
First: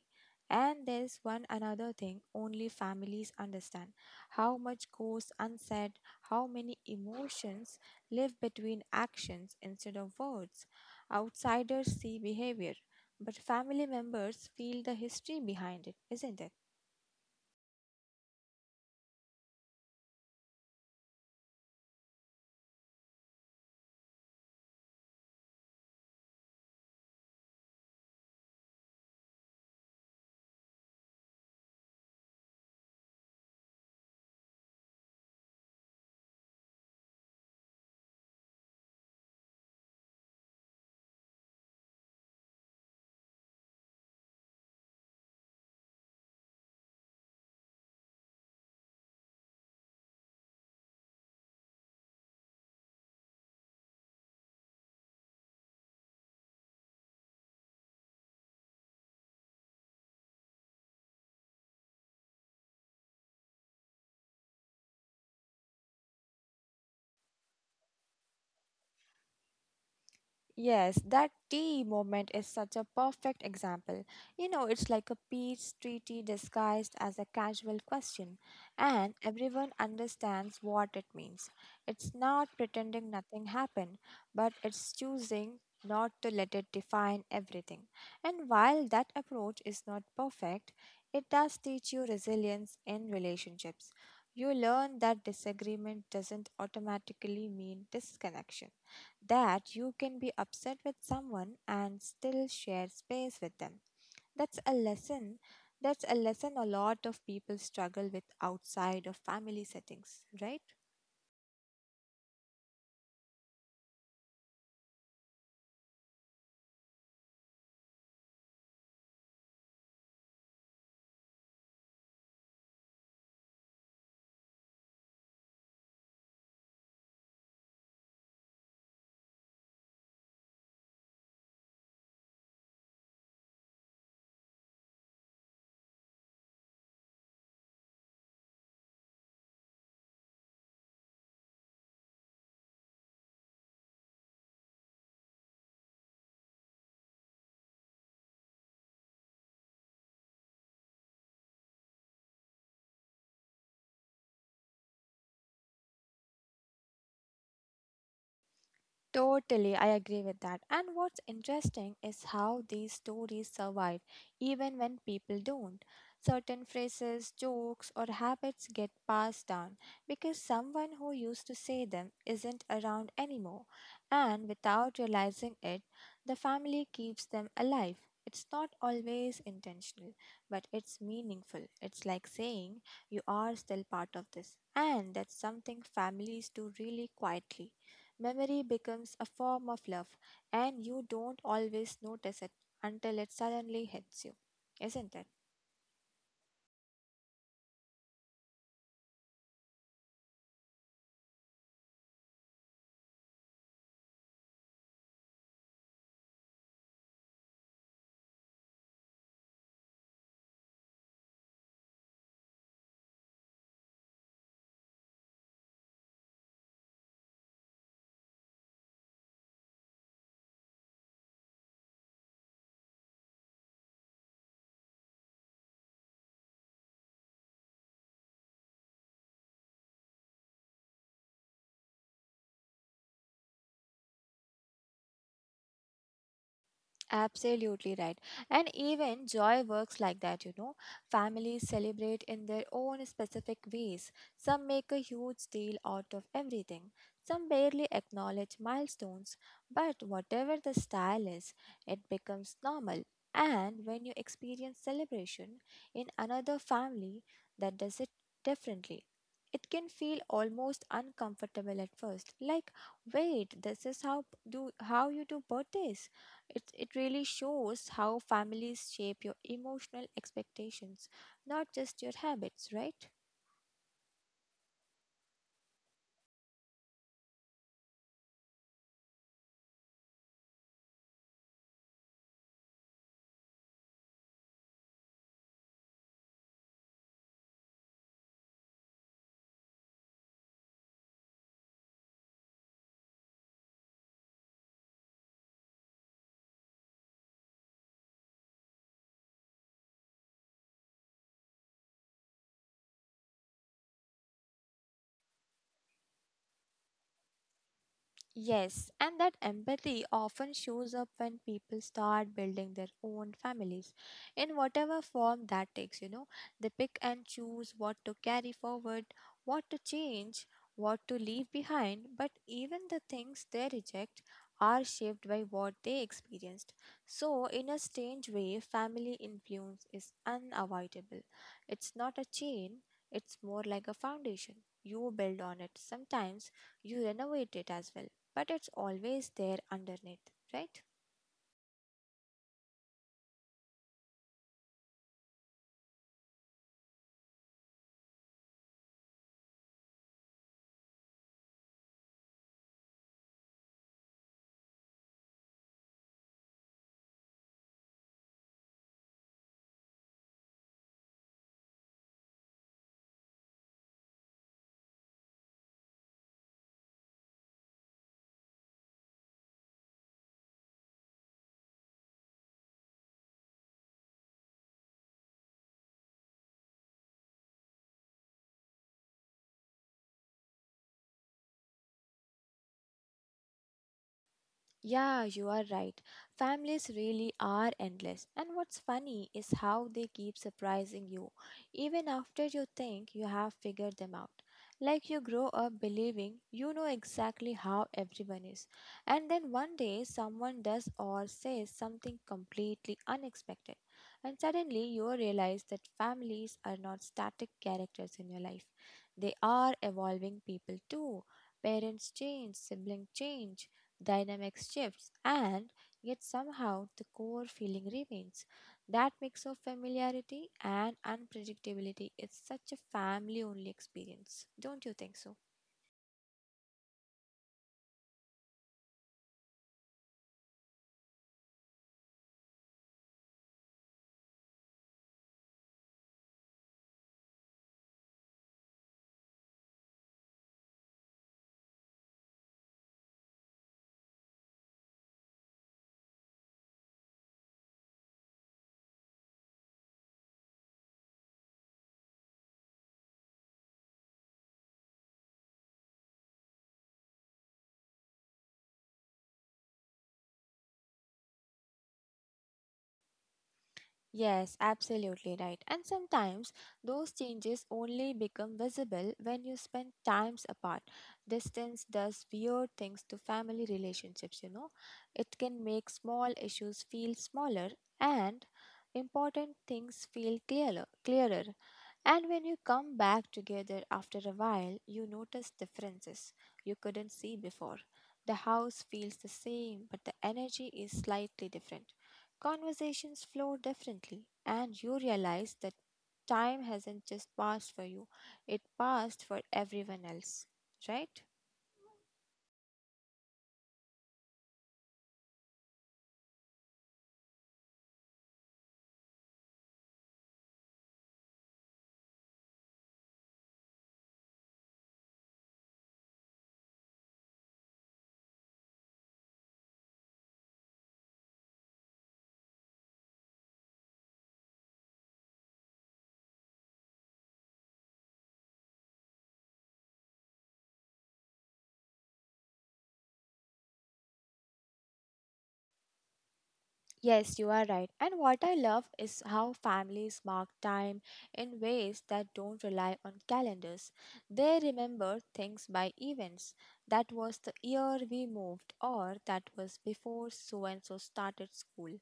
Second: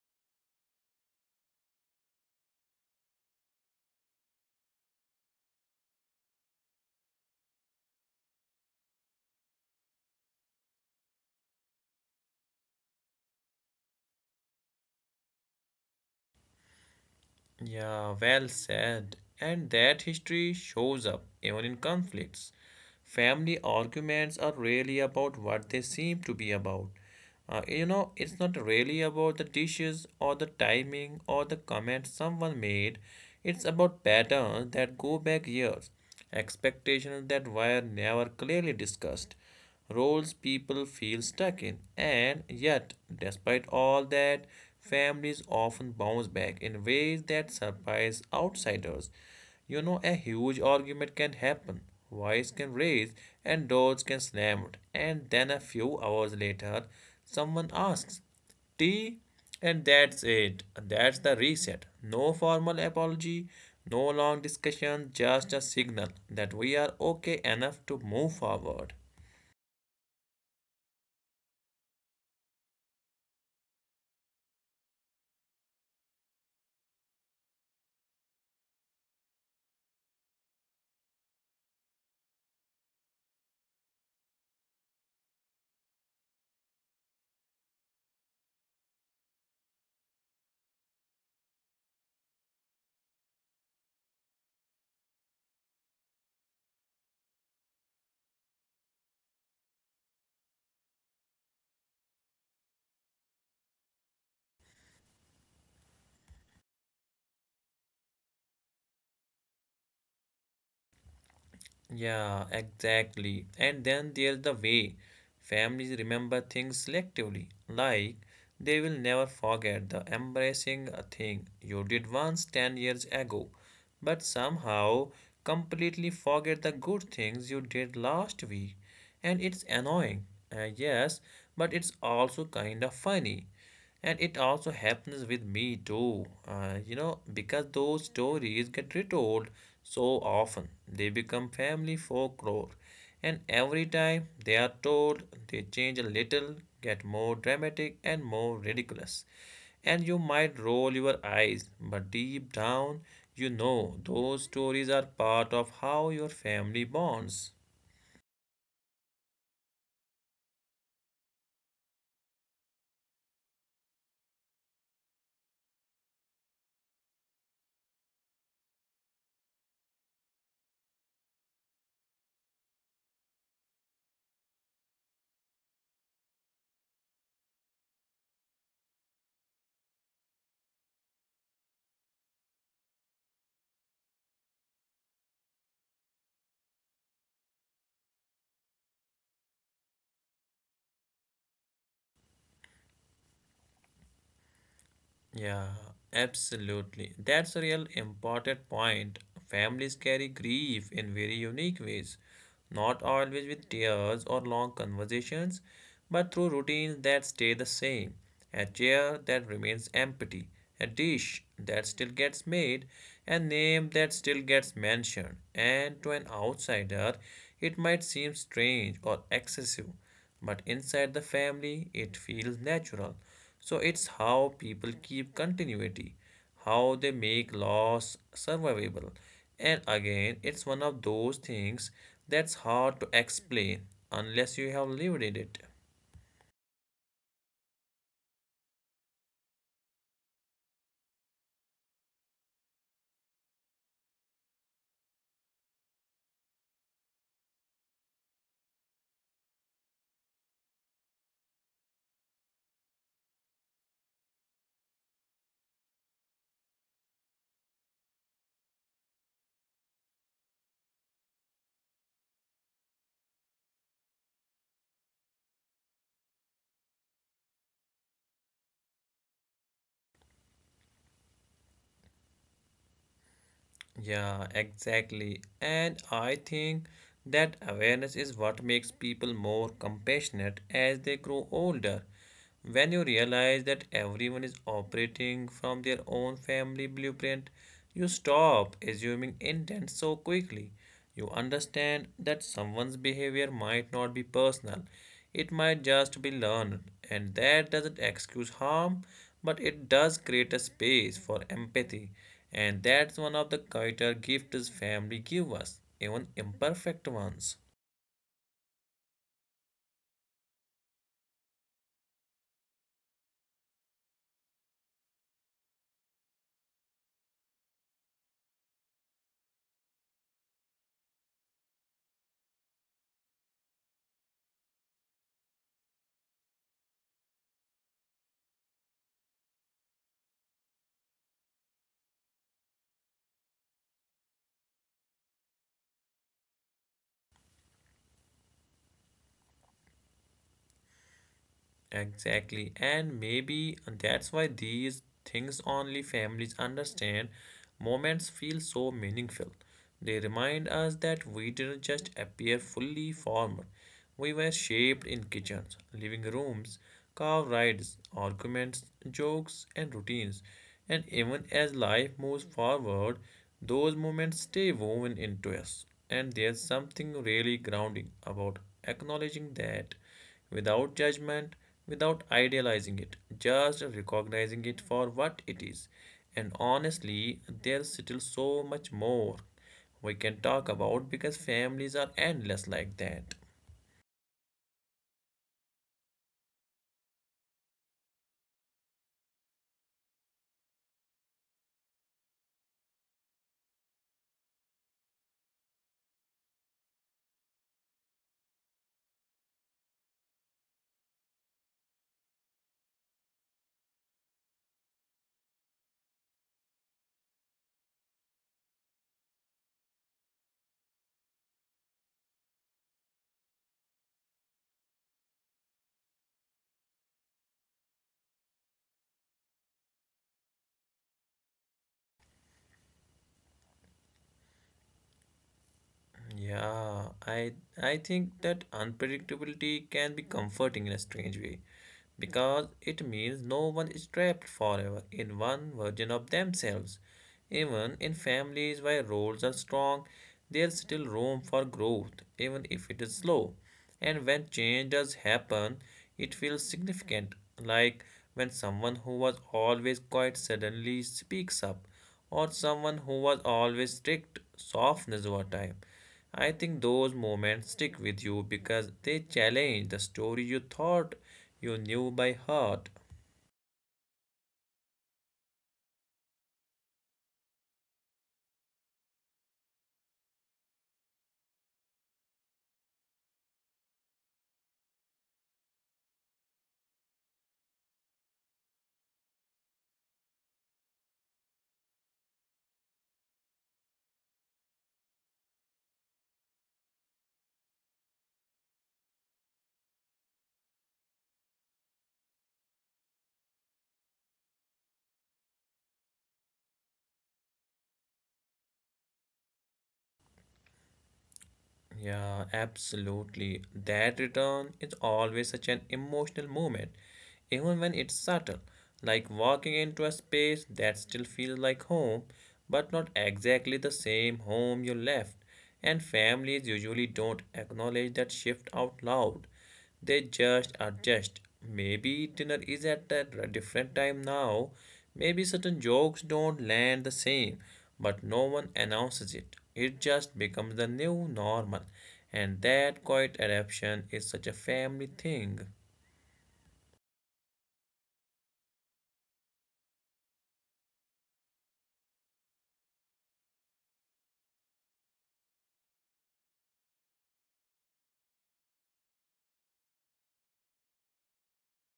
And there's one another thing only families understand how much goes unsaid, how many emotions live between actions instead of words. Outsiders see behavior, but family members feel the history behind it, isn't it?
Yeah, well said. And that history shows up even in conflicts. Family arguments are really about what they seem to be about. You know, it's not really about the dishes or the timing or the comment someone made. It's about patterns that go back years, expectations that were never clearly discussed, roles people feel stuck in. And yet, despite all that, families often bounce back in ways that surprise outsiders. You know, a huge argument can happen, voice can raise, and doors can slam. It. And then a few hours later, someone asks, tea, and that's it. That's the reset. No formal apology, no long discussion, just a signal that we are okay enough to move forward.
Yes, that tea moment is such a perfect example. It's like a peace treaty disguised as a casual question, and everyone understands what it means. It's not pretending nothing happened, but it's choosing not to let it define everything. And while that approach is not perfect, it does teach you resilience in relationships. You learn that disagreement doesn't automatically mean disconnection that you can be upset with someone and still share space with them. That's a lesson. That's a lesson a lot of people struggle with outside of family settings, right?
Yeah, exactly. And then there's the way families remember things selectively. Like, they will never forget the embarrassing thing you did once 10 years ago, but somehow completely forget the good things you did last week. And it's annoying, yes, but it's also kind of funny. And it also happens with me too, you know, because those stories get retold so often, they become family folklore. And every time they are told, they change a little, get more dramatic and more ridiculous. And you might roll your eyes, but deep down, you know those stories are part of how your family bonds.
Totally, I agree with that. And what's interesting is how these stories survive even when people don't. Certain phrases, jokes, or habits get passed down because someone who used to say them isn't around anymore. And without realizing it, the family keeps them alive. It's not always intentional, but it's meaningful. It's like saying you are still part of this. And that's something families do really quietly. Memory becomes a form of love, and you don't always notice it until it suddenly hits you, isn't it?
Yeah, absolutely. That's a real important point. Families carry grief in very unique ways, not always with tears or long conversations, but through routines that stay the same, a chair that remains empty, a dish that still gets made, a name that still gets mentioned. And to an outsider, it might seem strange or excessive, but inside the family, it feels natural. So it's how people keep continuity, how they make loss survivable. And again, it's one of those things that's hard to explain unless you have lived in it.
Absolutely right. And even joy works like that. Families celebrate in their own specific ways. Some make a huge deal out of everything, some barely acknowledge milestones. But whatever the style is, it becomes normal. And when you experience celebration in another family that does it differently, it can feel almost uncomfortable at first. Like, wait, this is how you do birthdays it really shows how families shape your emotional expectations, not just your habits, right?
Yeah, exactly. And I think that awareness is what makes people more compassionate as they grow older. When you realize that everyone is operating from their own family blueprint, you stop assuming intent so quickly. You understand that someone's behavior might not be personal, it might just be learned, and that doesn't excuse harm, but it does create a space for empathy, and that's one of the quieter gifts family give us, even imperfect ones.
Yes, and that empathy often shows up when people start building their own families in whatever form that takes. They pick and choose what to carry forward, what to change, what to leave behind, but even the things they reject are shaped by what they experienced. So, in a strange way, family influence is unavoidable. It's not a chain, it's more like a foundation. You build on it. Sometimes you renovate it as well, but it's always there underneath, right?
Exactly. And maybe that's why these things only families understand. Moments feel so meaningful. They remind us that we didn't just appear fully formed. We were shaped in kitchens, living rooms, car rides, arguments, jokes, and routines. And even as life moves forward, those moments stay woven into us. And there's something really grounding about acknowledging that without judgment, without idealizing it, just recognizing it for what it is. And honestly, there's still so much more we can talk about because families are endless like that.
Yeah, you are right. Families really are endless. And what's funny is how they keep surprising you, even after you think you have figured them out. Like you grow up believing you know exactly how everyone is. And then one day someone does or says something completely unexpected. And suddenly you realize that families are not static characters in your life, they are evolving people too. Parents change, siblings change dynamics shifts, and yet somehow the core feeling remains. That mix of familiarity and unpredictability is such a family only experience, don't you think so?
Yeah, I think that unpredictability can be comforting in a strange way because it means no one is trapped forever in one version of themselves. Even in families where roles are strong, there's still room for growth, even if it is slow. And when change does happen, it feels significant, like when someone who was always quiet suddenly speaks up, or someone who was always strict softens over time. I think those moments stick with you because they challenge the story you thought you knew by heart.
Yes, absolutely right. And sometimes those changes only become visible when you spend times apart. Distance does weird things to family relationships. It can make small issues feel smaller and important things feel clearer. And when you come back together after a while, you notice differences you couldn't see before. The house feels the same, but the energy is slightly different. Conversations flow differently, and you realize that time hasn't just passed for you, it passed for everyone else, right?
Yeah, absolutely. That return is always such an emotional moment, even when it's subtle, like walking into a space that still feels like home, but not exactly the same home you left. And families usually don't acknowledge that shift out loud. They just adjust. Maybe dinner is at a different time now. Maybe certain jokes don't land the same, but no one announces it. It just becomes the new normal. And that quiet adaptation is such a family thing.
Yes, you are right. And what I love is how families mark time in ways that don't rely on calendars. They remember things by events. That was the year we moved, or that was before so and so started school,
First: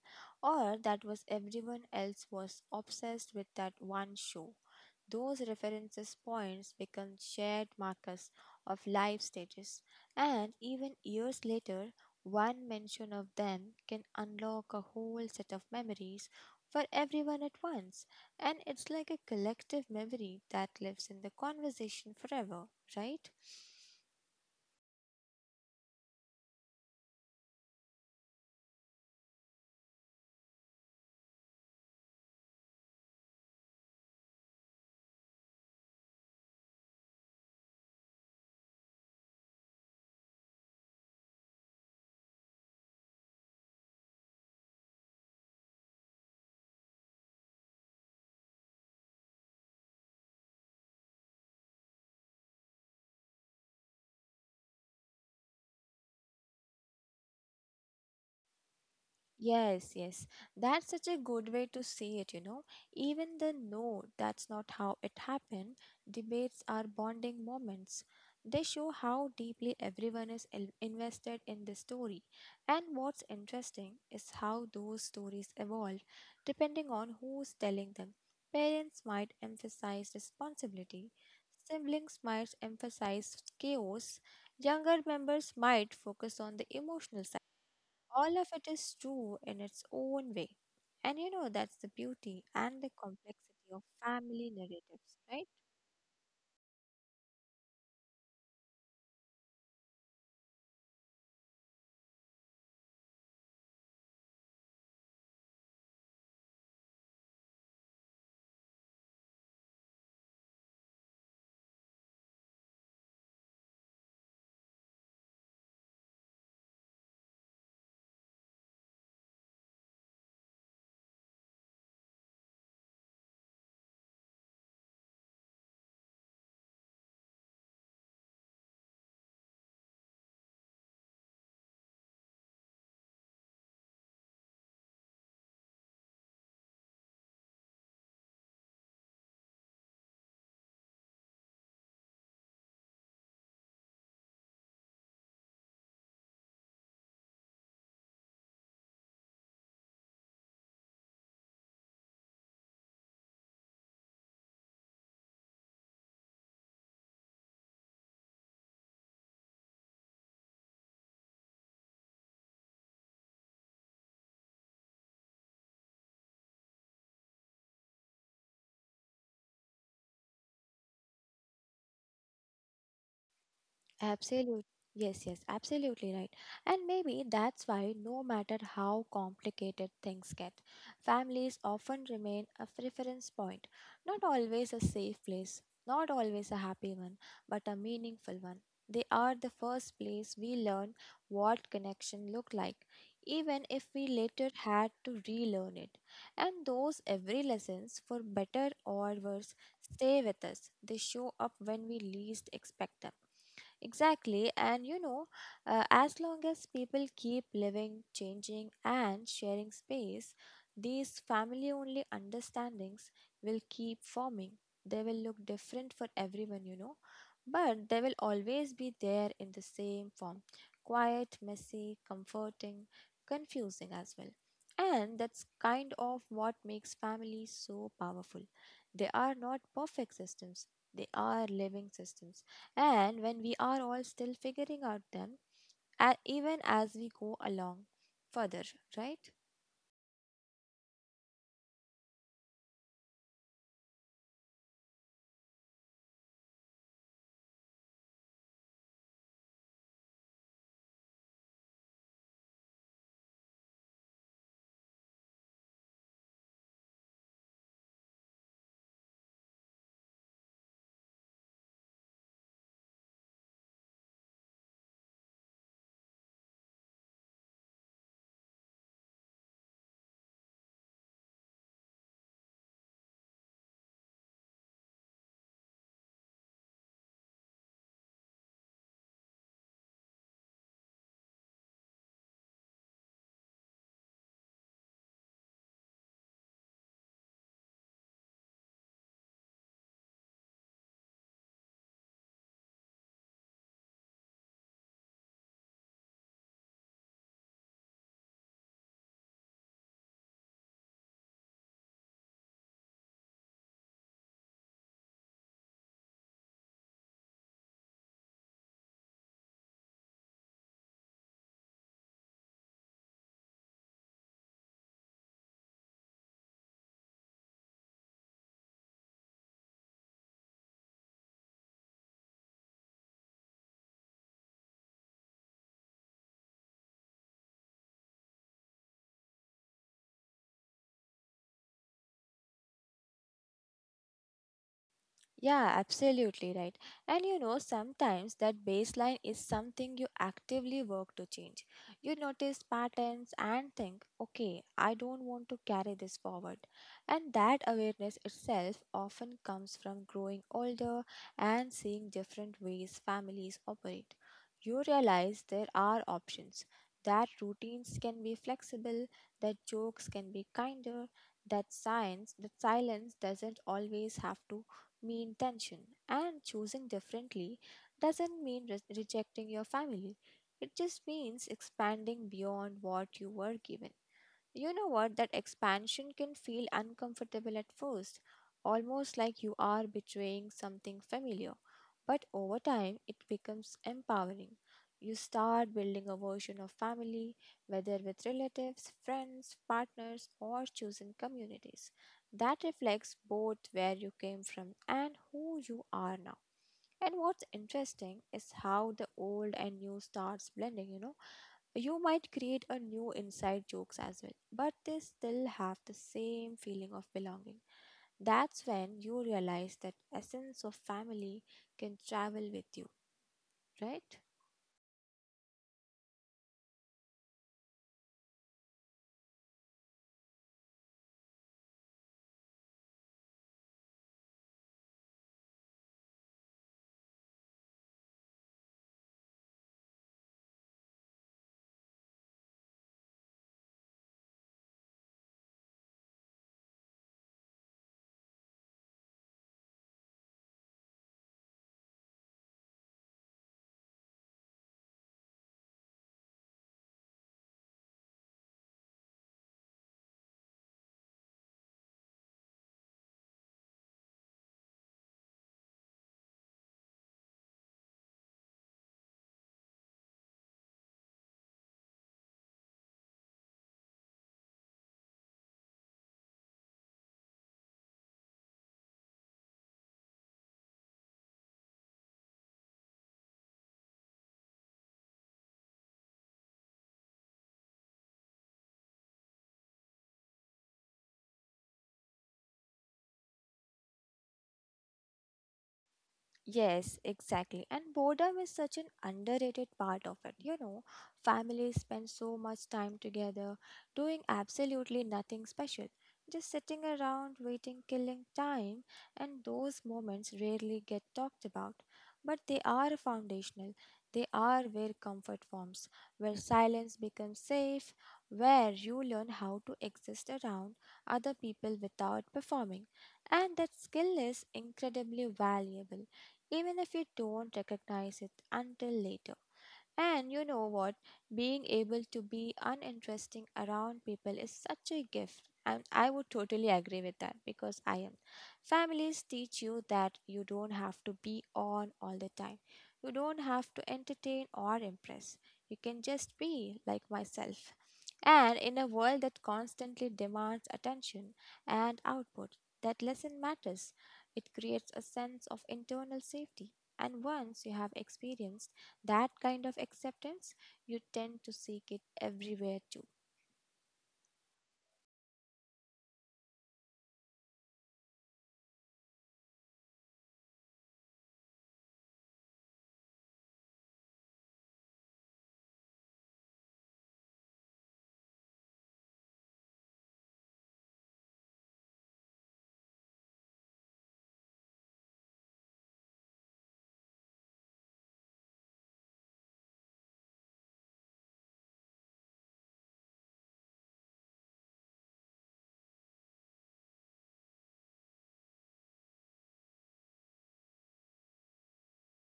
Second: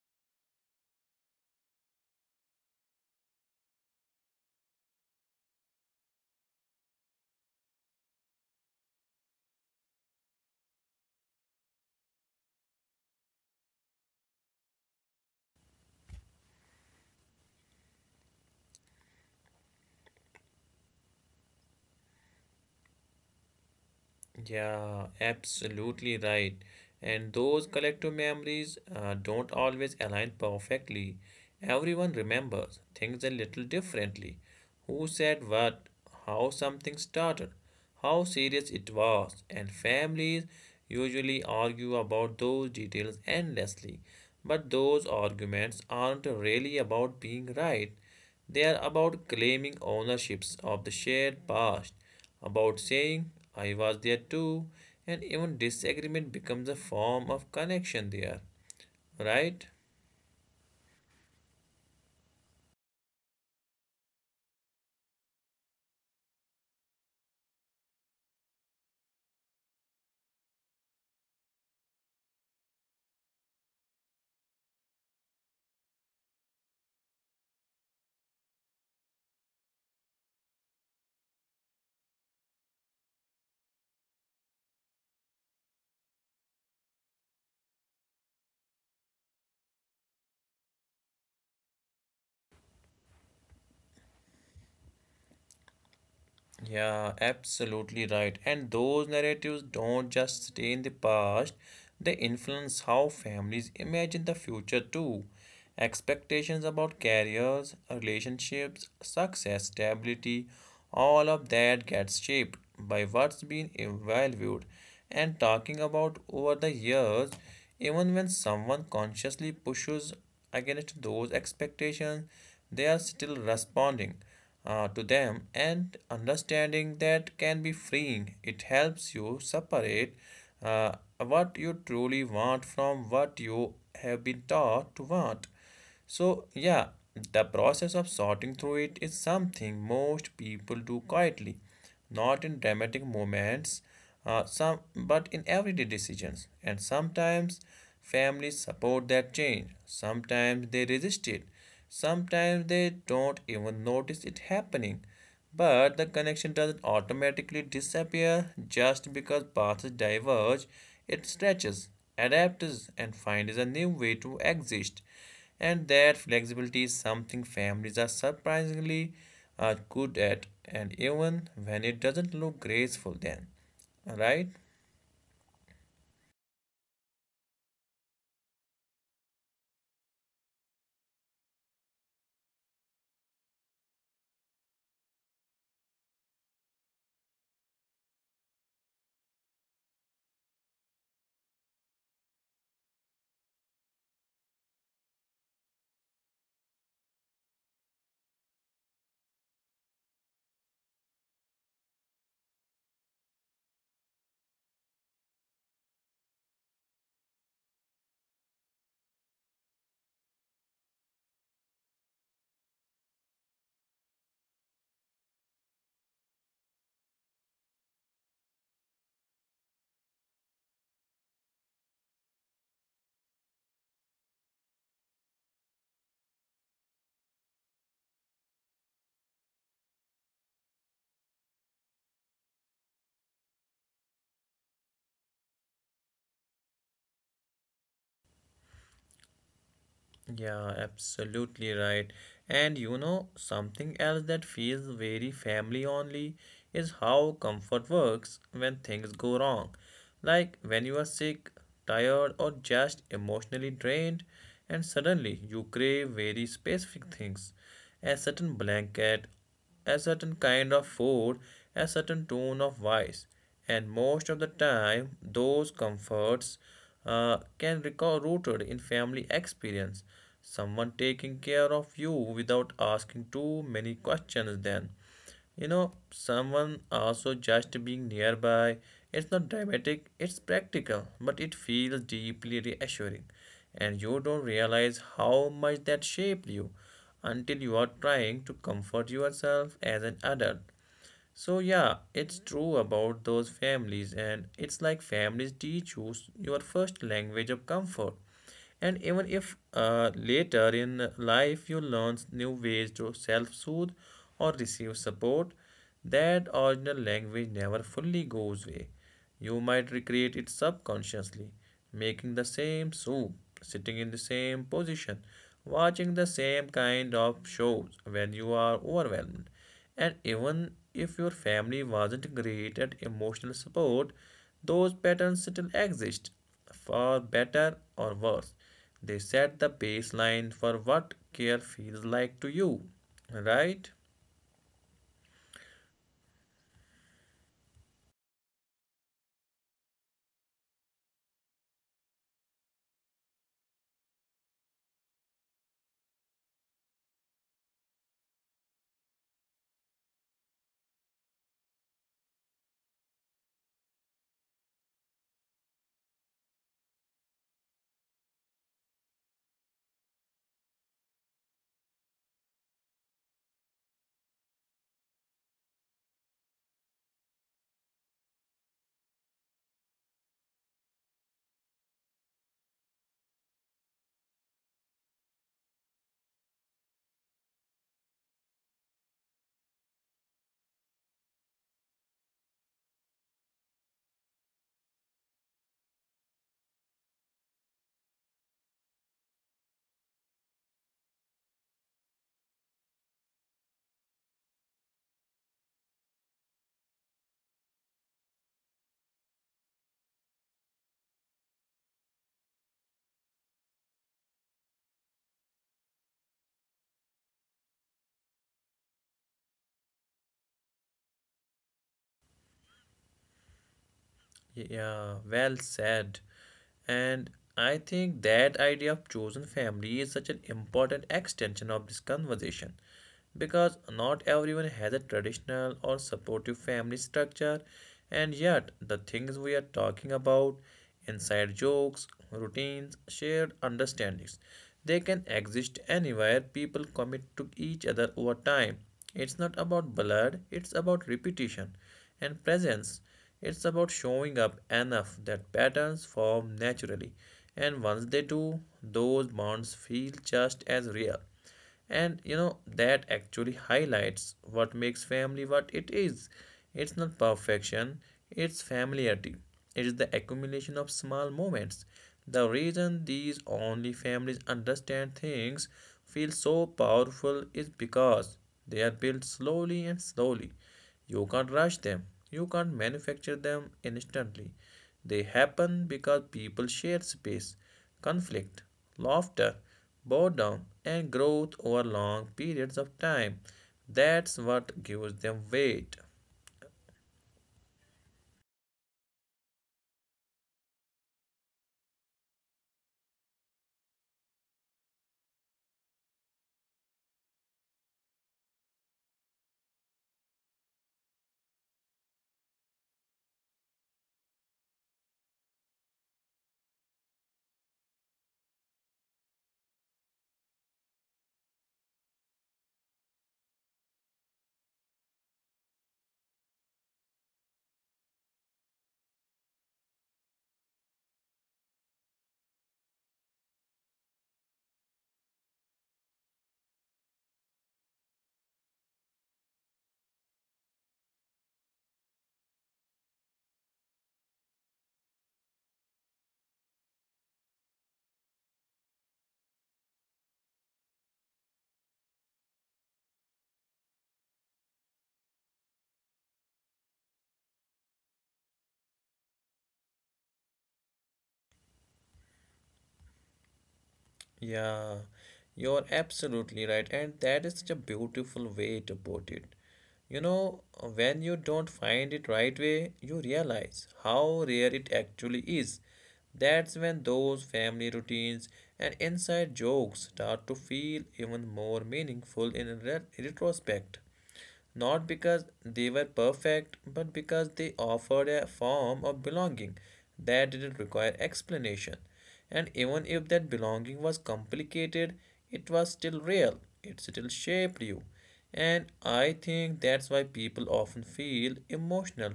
or that was everyone else was obsessed with that one show. Those references points become shared markers of life stages, and even years later, one mention of them can unlock a whole set of memories for everyone at once. And it's like a collective memory that lives in the conversation forever, right?
Yeah, absolutely right. And those collective memories don't always align perfectly. Everyone remembers things a little differently. Who said what, how something started, how serious it was, and families usually argue about those details endlessly. But those arguments aren't really about being right. They are about claiming ownerships of the shared past, about saying, I was there too, and even disagreement becomes a form of connection there, right?
Yes, yes. That's such a good way to see it. Even the no, that's not how it happened, debates are bonding moments. They show how deeply everyone is invested in the story. And what's interesting is how those stories evolve depending on who's telling them. Parents might emphasize responsibility, siblings might emphasize chaos, younger members might focus on the emotional all of it is true in its own way. And that's the beauty and the complexity of family narratives, right?
Yeah, absolutely right. And those narratives don't just stay in the past, they influence how families imagine the future too. Expectations about careers, relationships, success, stability, all of that gets shaped by what's been evaluated and talking about over the years, even when someone consciously pushes against those expectations, they are still responding to them, and understanding that can be freeing. It helps you separate what you truly want from what you have been taught to want. So, yeah, the process of sorting through it is something most people do quietly, not in dramatic moments, but in everyday decisions. And sometimes families support that change, sometimes they resist it, sometimes they don't even notice it happening. But the connection doesn't automatically disappear just because paths diverge, it stretches, adapts, and finds a new way to exist. And that flexibility is something families are surprisingly good at, and even when it doesn't look graceful, then, right?
Absolutely. Yes, yes, absolutely right. And maybe that's why, no matter how complicated things get, families often remain a reference point. Not always a safe place, not always a happy one, but a meaningful one. They are the first place we learn what connection look like, even if we later had to relearn it. And those every lessons, for better or worse, stay with us. They show up when we least expect them. Exactly, and as long as people keep living, changing, and sharing space, these family only understandings will keep forming. They will look different for everyone, but they will always be there in the same form quiet, messy, comforting, confusing as well. And that's kind of what makes families so powerful. They are not perfect systems, they are living systems and when we are all still figuring out them, even as we go along further, right?
Yeah, absolutely right. And you know, something else that feels very family only is how comfort works when things go wrong. Like when you are sick, tired, or just emotionally drained, and suddenly you crave very specific things: a certain blanket, a certain kind of food, a certain tone of voice, and most of the time those comforts can recall rooted in family experience, someone taking care of you without asking too many questions then, you know, someone also just being nearby. It's not dramatic, it's practical, but it feels deeply reassuring. And you don't realize how much that shaped you until you are trying to comfort yourself as an adult. So yeah, it's true about those families, and it's like families teach you your first language of comfort. And even if later in life you learn new ways to self soothe or receive support, that original language never fully goes away. You might recreate it subconsciously, making the same soup, sitting in the same position, watching the same kind of shows when you are overwhelmed. And even if your family wasn't great at emotional support, those patterns still exist, for better or worse. They set the baseline for what care feels like to you, right?
Yeah, absolutely right. And sometimes that baseline is something you actively work to change. You notice patterns and think, okay, I don't want to carry this forward. And that awareness itself often comes from growing older and seeing different ways families operate. You realize there are options, that routines can be flexible, that jokes can be kinder, that silence doesn't always have to mean tension, and choosing differently doesn't mean rejecting your family. It just means expanding beyond what you were given. You know what? That expansion can feel uncomfortable at first, almost like you are betraying something familiar. But over time, it becomes empowering. You start building a version of family, whether with relatives, friends, partners, or chosen communities, that reflects both where you came from and who you are now. And what's interesting is how the old and new starts blending, you might create a new inside jokes as well, but they still have the same feeling of belonging. That's when you realize that essence of family can travel with you, right?
Yeah, well said. And I think that idea of chosen family is such an important extension of this conversation because not everyone has a traditional or supportive family structure, and yet the things we are talking about, inside jokes, routines, shared understandings, they can exist anywhere people commit to each other over time. It's not about blood, it's about repetition and presence. It's about showing up enough that patterns form naturally, and once they do, those bonds feel just as real. And you know, that actually highlights what makes family what it is. It's not perfection, it's familiarity. It is the accumulation of small moments. The reason these only families understand things feel so powerful is because they are built slowly and slowly. You can't rush them. You can't manufacture them instantly. They happen because people share space, conflict, laughter, boredom, and growth over long periods of time. That's what gives them weight.
Yes, exactly. And boredom is such an underrated part of it. Families spend so much time together doing absolutely nothing special, just sitting around waiting, killing time, and those moments rarely get talked about. But they are foundational. They are where comfort forms, where silence becomes safe, where you learn how to exist around other people without performing. And that skill is incredibly valuable even if you don't recognize it until later. And you know what? Being able to be uninteresting around people is such a gift. And I would totally agree with that because I am. Families teach you that you don't have to be on all the time. You don't have to entertain or impress. You can just be like myself. And in a world that constantly demands attention and output, that lesson matters. It creates a sense of internal safety. And once you have experienced that kind of acceptance, you tend to seek it everywhere too.
Yeah, you're absolutely right. And that is such a beautiful way to put it. You know, when you don't find it right way, you realize how rare it actually is. That's when those family routines and inside jokes start to feel even more meaningful in retrospect, not because they were perfect, but because they offered a form of belonging that didn't require explanation. And even if that belonging was complicated, it was still real, it still shaped you. And I think that's why people often feel emotional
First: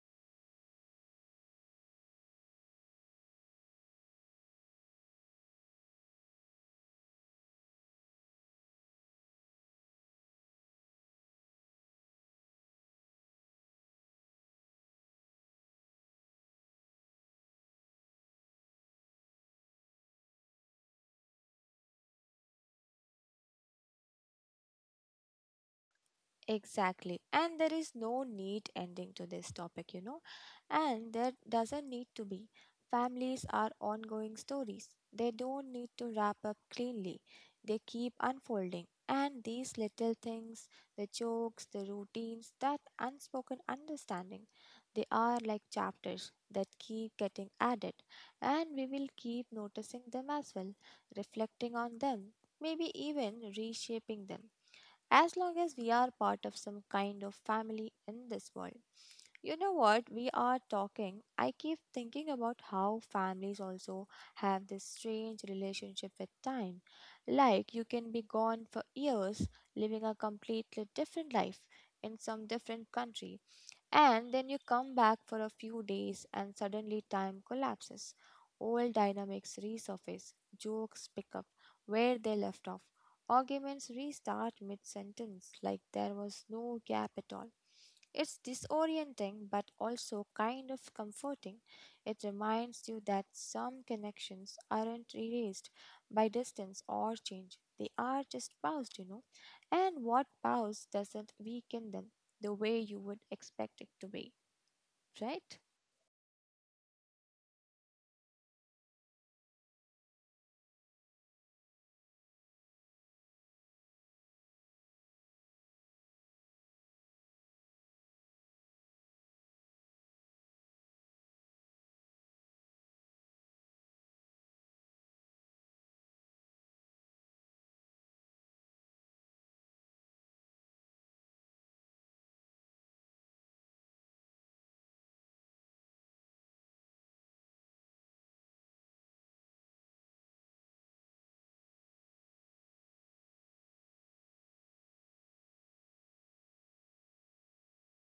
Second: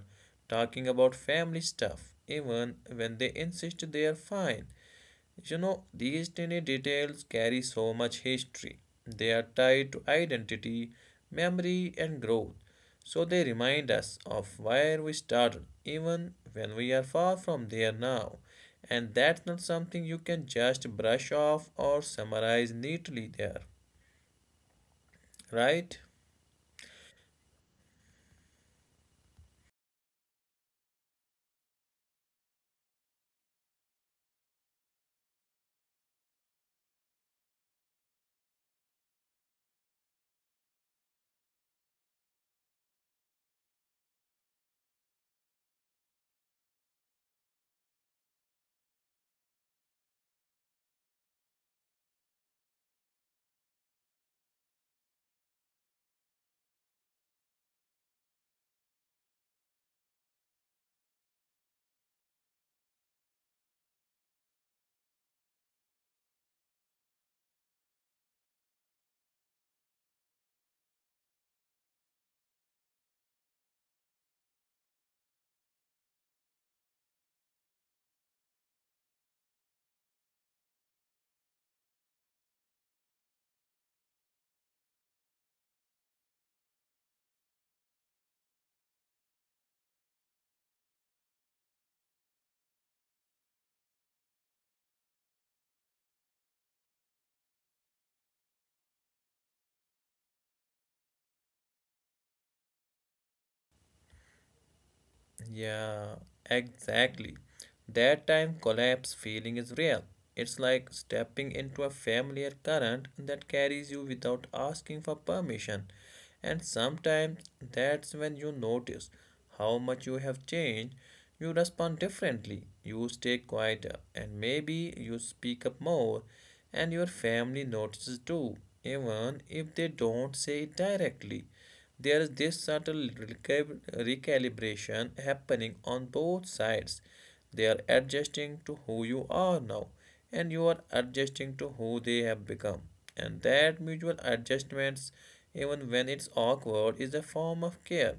talking about family stuff, even when they insist they are fine. You know, these tiny details carry so much history. They are tied to identity, memory, and growth. So they remind us of where we started, even when we are far from there now. And that's not something you can just brush off or summarize neatly there, right?
Exactly. And there is no neat ending to this topic. And there doesn't need to be. Families are ongoing stories. They don't need to wrap up cleanly. They keep unfolding. And these little things, the jokes, the routines, that unspoken understanding, they are like chapters that keep getting added. And we will keep noticing them as well, reflecting on them, maybe even reshaping them as long as we are part of some kind of family in this world. You know what? We are talking. I keep thinking about how families also have this strange relationship with time. Like, you can be gone for years, living a completely different life in some different country and then you come back for a few days and suddenly time collapses. Old dynamics resurface, jokes pick up where they left off, arguments restart mid sentence like there was no gap at all. It's disorienting but also kind of comforting. It reminds you that some connections aren't erased by distance or change, they are just paused, you know. And what pause doesn't weaken them the way you would expect it to be, right?
Yeah, exactly. That time collapse feeling is real. It's like stepping into a familiar current that carries you without asking for permission. And sometimes that's when you notice how much you have changed. You respond differently, you stay quieter, and maybe you speak up more, and your family notices too, even if they don't say it directly. There is this subtle recalibration happening on both sides. They are adjusting to who you are now, and you are adjusting to who they have become. And that mutual adjustments, even when it's awkward, is a form of care.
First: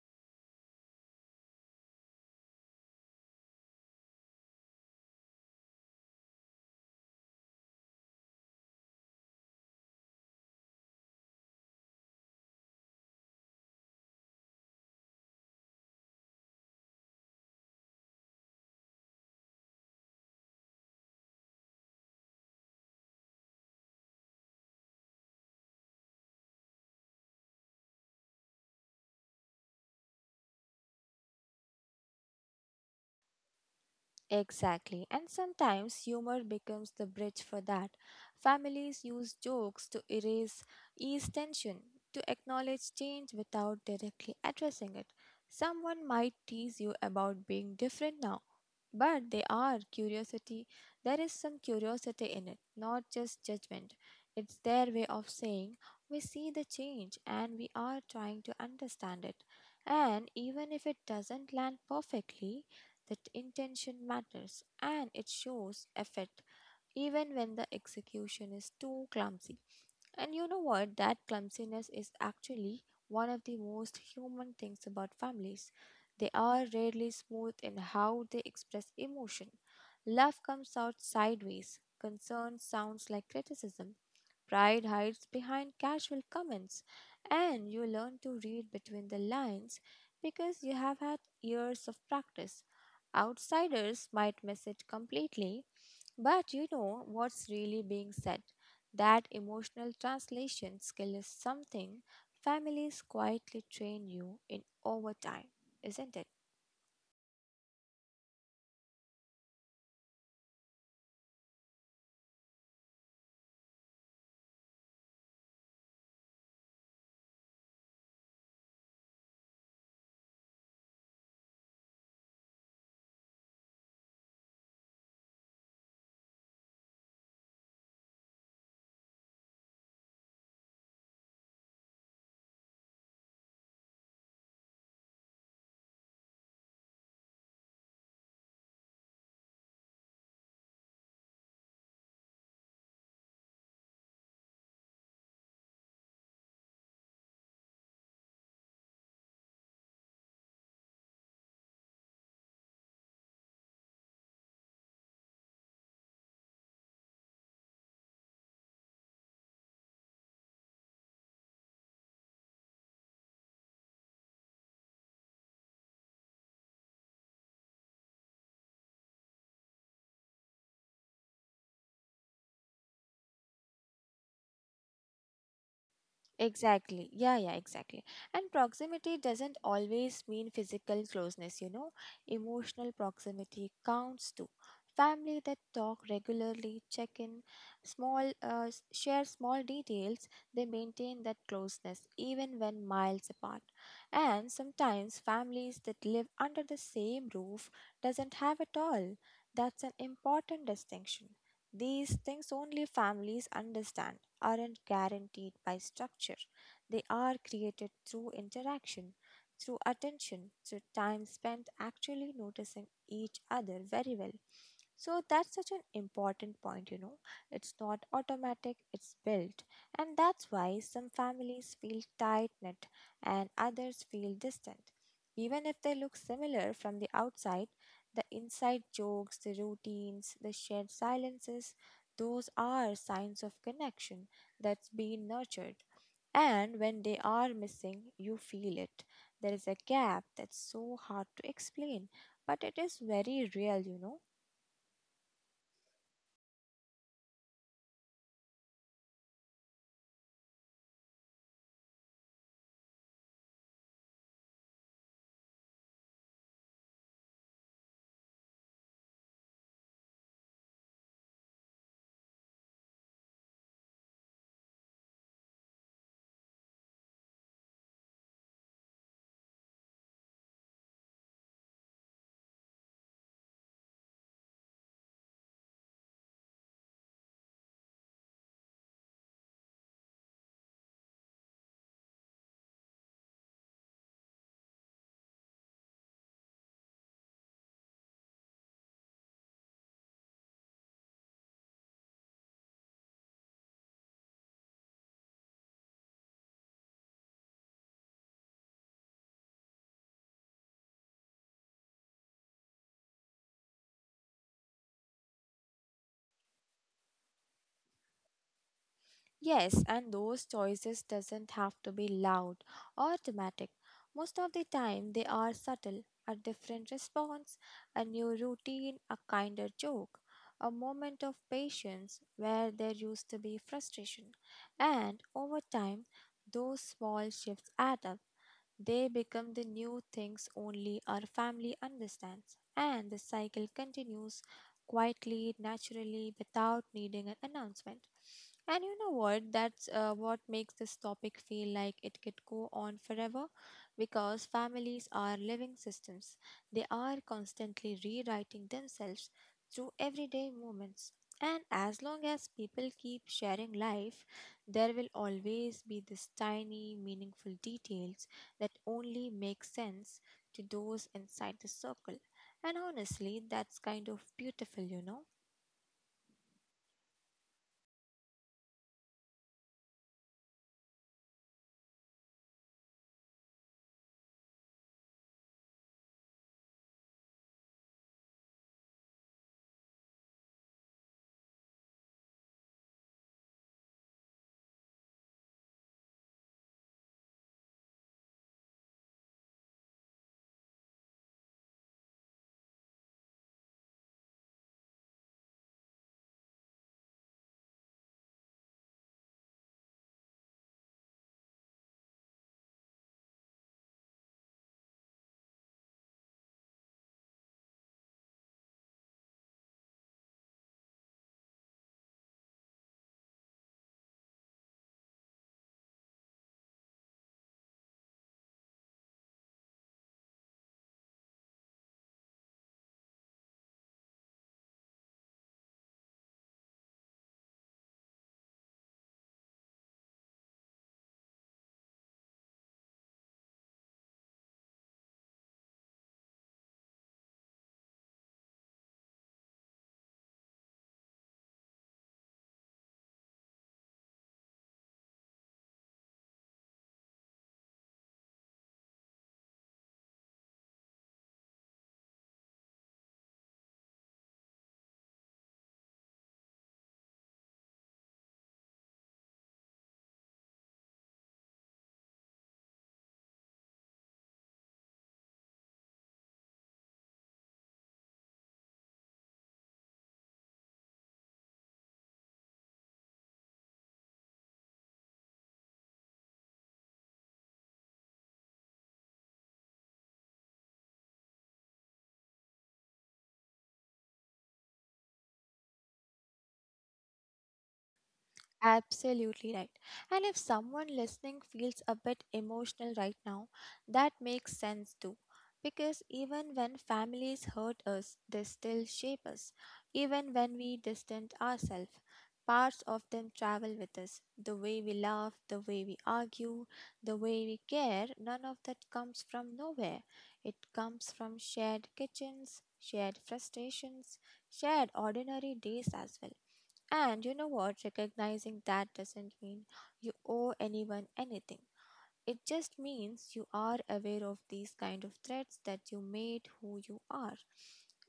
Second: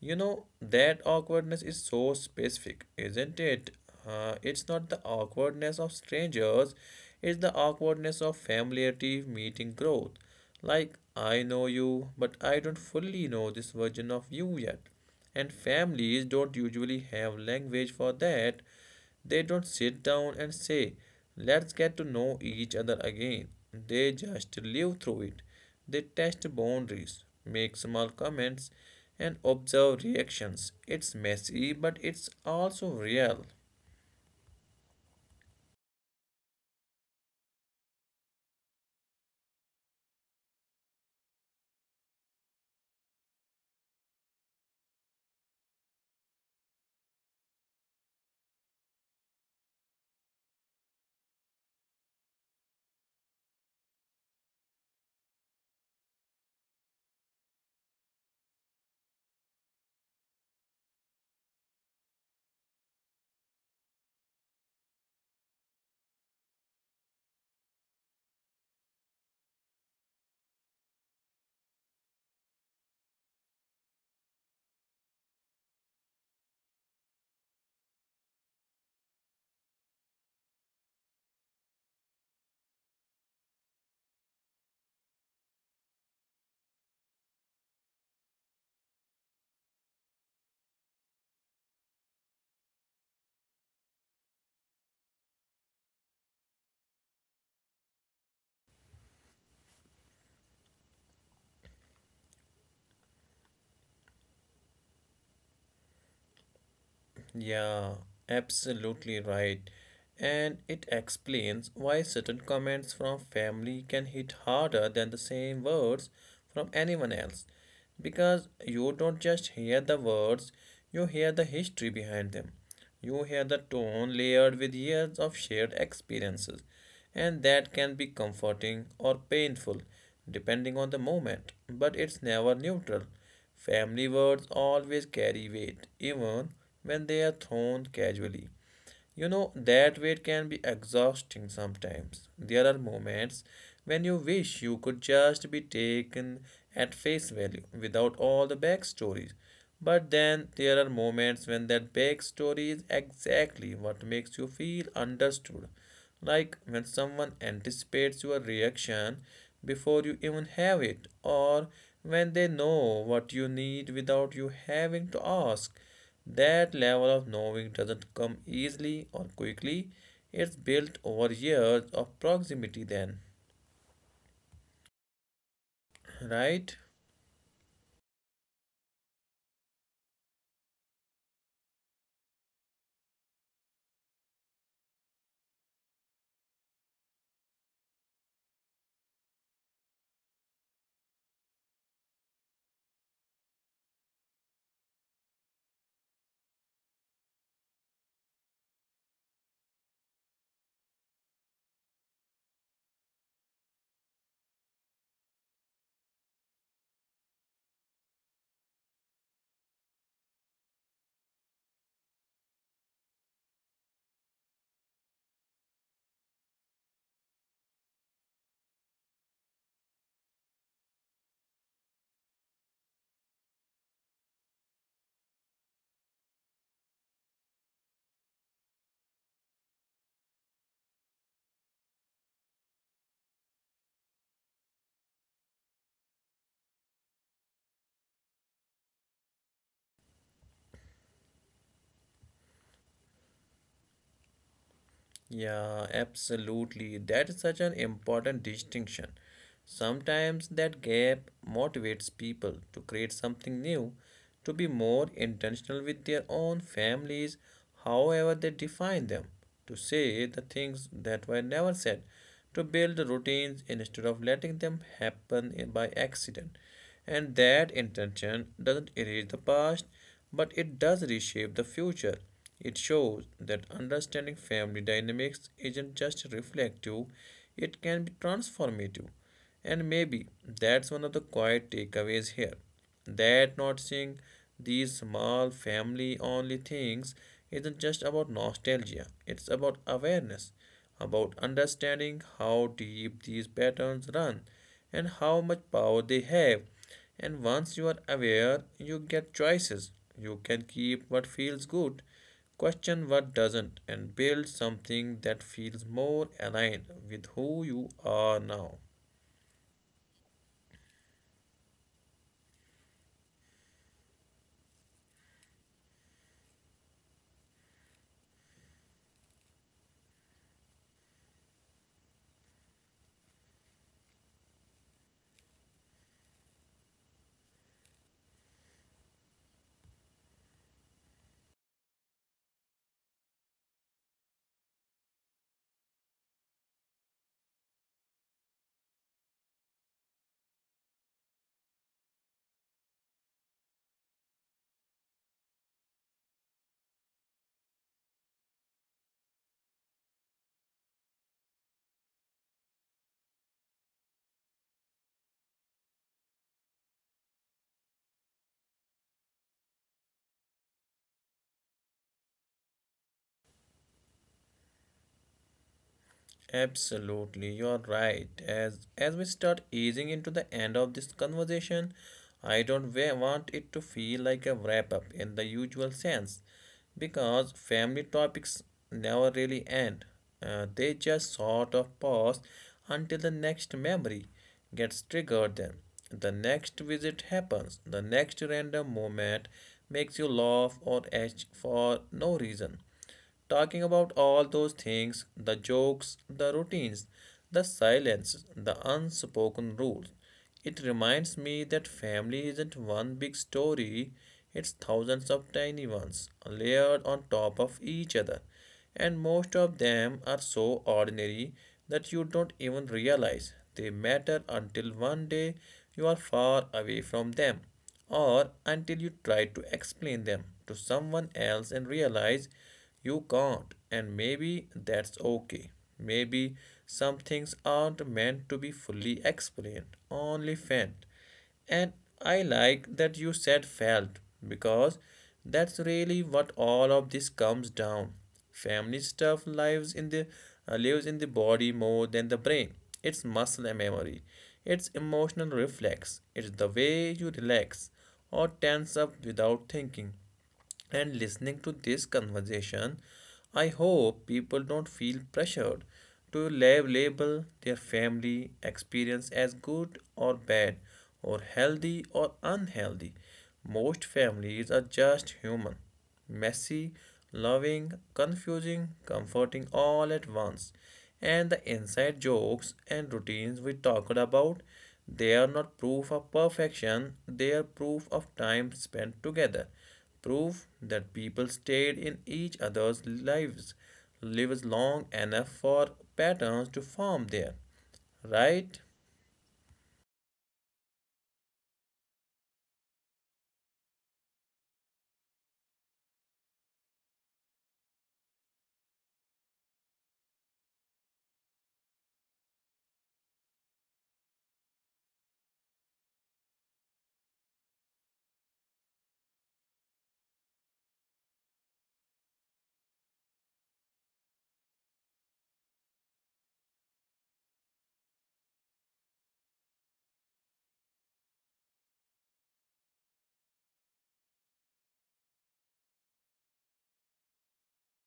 You know, that awkwardness is so specific, isn't it? It's not the awkwardness of strangers, it's the awkwardness of familiarity meeting growth. Like, I know you, but I don't fully know this version of you yet. And families don't usually have language for that. They don't sit down and say, let's get to know each other again. They just live through it. They test boundaries, make small comments, and observe reactions. It's messy, but it's also real.
Exactly, and sometimes humor becomes the bridge for that. Families use jokes to erase ease tension, to acknowledge change without directly addressing it. Someone might tease you about being different now, but they are curiosity. There is some curiosity in it, not just judgment. It's their way of saying, we see the change and we are trying to understand it. And even if it doesn't land perfectly, that intention matters and it shows effect even when the execution is too clumsy. And you know what? That clumsiness is actually one of the most human things about families. They are rarely smooth in how they express emotion. Love comes out sideways. Concern sounds like criticism. Pride hides behind casual comments, and you learn to read between the lines because you have had years of practice. Outsiders might miss it completely, but you know what's really being said. That emotional translation skill is something families quietly train you in over time, isn't it?
Yeah, absolutely right, and it explains why certain comments from family can hit harder than the same words from anyone else, because you don't just hear the words, you hear the history behind them, you hear the tone layered with years of shared experiences, and that can be comforting or painful depending on the moment, but it's never neutral. Family words always carry weight even when they are thrown casually. You know, that wait can be exhausting sometimes. There are moments when you wish you could just be taken at face value without all the backstories. But then there are moments when that backstory is exactly what makes you feel understood, like when someone anticipates your reaction before you even have it, or when they know what you need without you having to ask. That level of knowing doesn't come easily or quickly, it's built over years of proximity, then, right?
Exactly. Yeah, yeah, exactly. And proximity doesn't always mean physical closeness, you know. Emotional proximity counts too. Family that talk regularly, check in, small, share small details, they maintain that closeness even when miles apart. And sometimes families that live under the same roof doesn't have at all. That's an important distinction. These things only families understand aren't guaranteed by structure. They are created through interaction, through attention, through time spent actually noticing each other very well. So that's such an important point, you know. It's not automatic, it's built. And that's why some families feel tight knit and others feel distant. Even if they look similar from the outside, the inside jokes, the routines, the shared silences, those are signs of connection that's been nurtured. And when they are missing, you feel it. There is a gap that's so hard to explain, but it is very real, you know.
Yeah, absolutely. That is such an important distinction. Sometimes that gap motivates people to create something new, to be more intentional with their own families, however they define them, to say the things that were never said, to build routines instead of letting them happen by accident. And that intention doesn't erase the past, but it does reshape the future. It shows that understanding family dynamics isn't just reflective, it can be transformative. And maybe that's one of the quiet takeaways here, that not seeing these small family only things isn't just about nostalgia, it's about awareness, about understanding how deep these patterns run and how much power they have. And once you are aware, you get choices. You can keep what feels good, question what doesn't, and build something that feels more aligned with who you are now.
Yes, and those choices doesn't have to be loud or dramatic. Most of the time they are subtle, a different response, a new routine, a kinder joke, a moment of patience where there used to be frustration. And over time, those small shifts add up. They become the new things only our family understands, and the cycle continues quietly, naturally, without needing an announcement. And you know what? That's what makes this topic feel like it could go on forever because families are living systems. They are constantly rewriting themselves through everyday moments. And as long as people keep sharing life, there will always be this tiny, meaningful details that only makes sense to those inside the circle. And honestly, that's kind of beautiful, you know.
Absolutely, you're right. As we start easing into the end of this conversation, I don't want it to feel like a wrap up in the usual sense, because family topics never really end. They just sort of pause until the next memory gets triggered. Then the next visit happens. The next random moment makes you laugh or edge for no reason. Talking about all those things, the jokes, the routines, the silence, the unspoken rules, it reminds me that family isn't one big story, it's thousands of tiny ones layered on top of each other. And most of them are so ordinary that you don't even realize they matter until one day you are far away from them, or until you try to explain them to someone else and realize you can't. And maybe that's okay. Maybe some things aren't meant to be fully explained, only felt. And I like that you said felt, because that's really what all of this comes down. Family stuff lives in the lives in the body more than the brain. It's muscle and memory. It's emotional reflex. It's the way you relax or tense up without thinking. And listening to this conversation, I hope people don't feel pressured to label their family experience as good or bad, or healthy or unhealthy. Most families are just human, messy, loving, confusing, comforting all at once. And the inside jokes and routines we talked about, they are not proof of perfection, they are proof of time spent together. Proof that people stayed in each other's lives, lives long enough for patterns to form there. Right?
Absolutely right. And if someone listening feels a bit emotional right now, that makes sense too. Because even when families hurt us, they still shape us. Even when we distance ourselves, parts of them travel with us. The way we laugh, the way we argue, the way we care, none of that comes from nowhere. It comes from shared kitchens, shared frustrations, shared ordinary days as well. And you know what? Recognizing that doesn't mean you owe anyone anything. It just means you are aware of these kind of threats that you made who you are.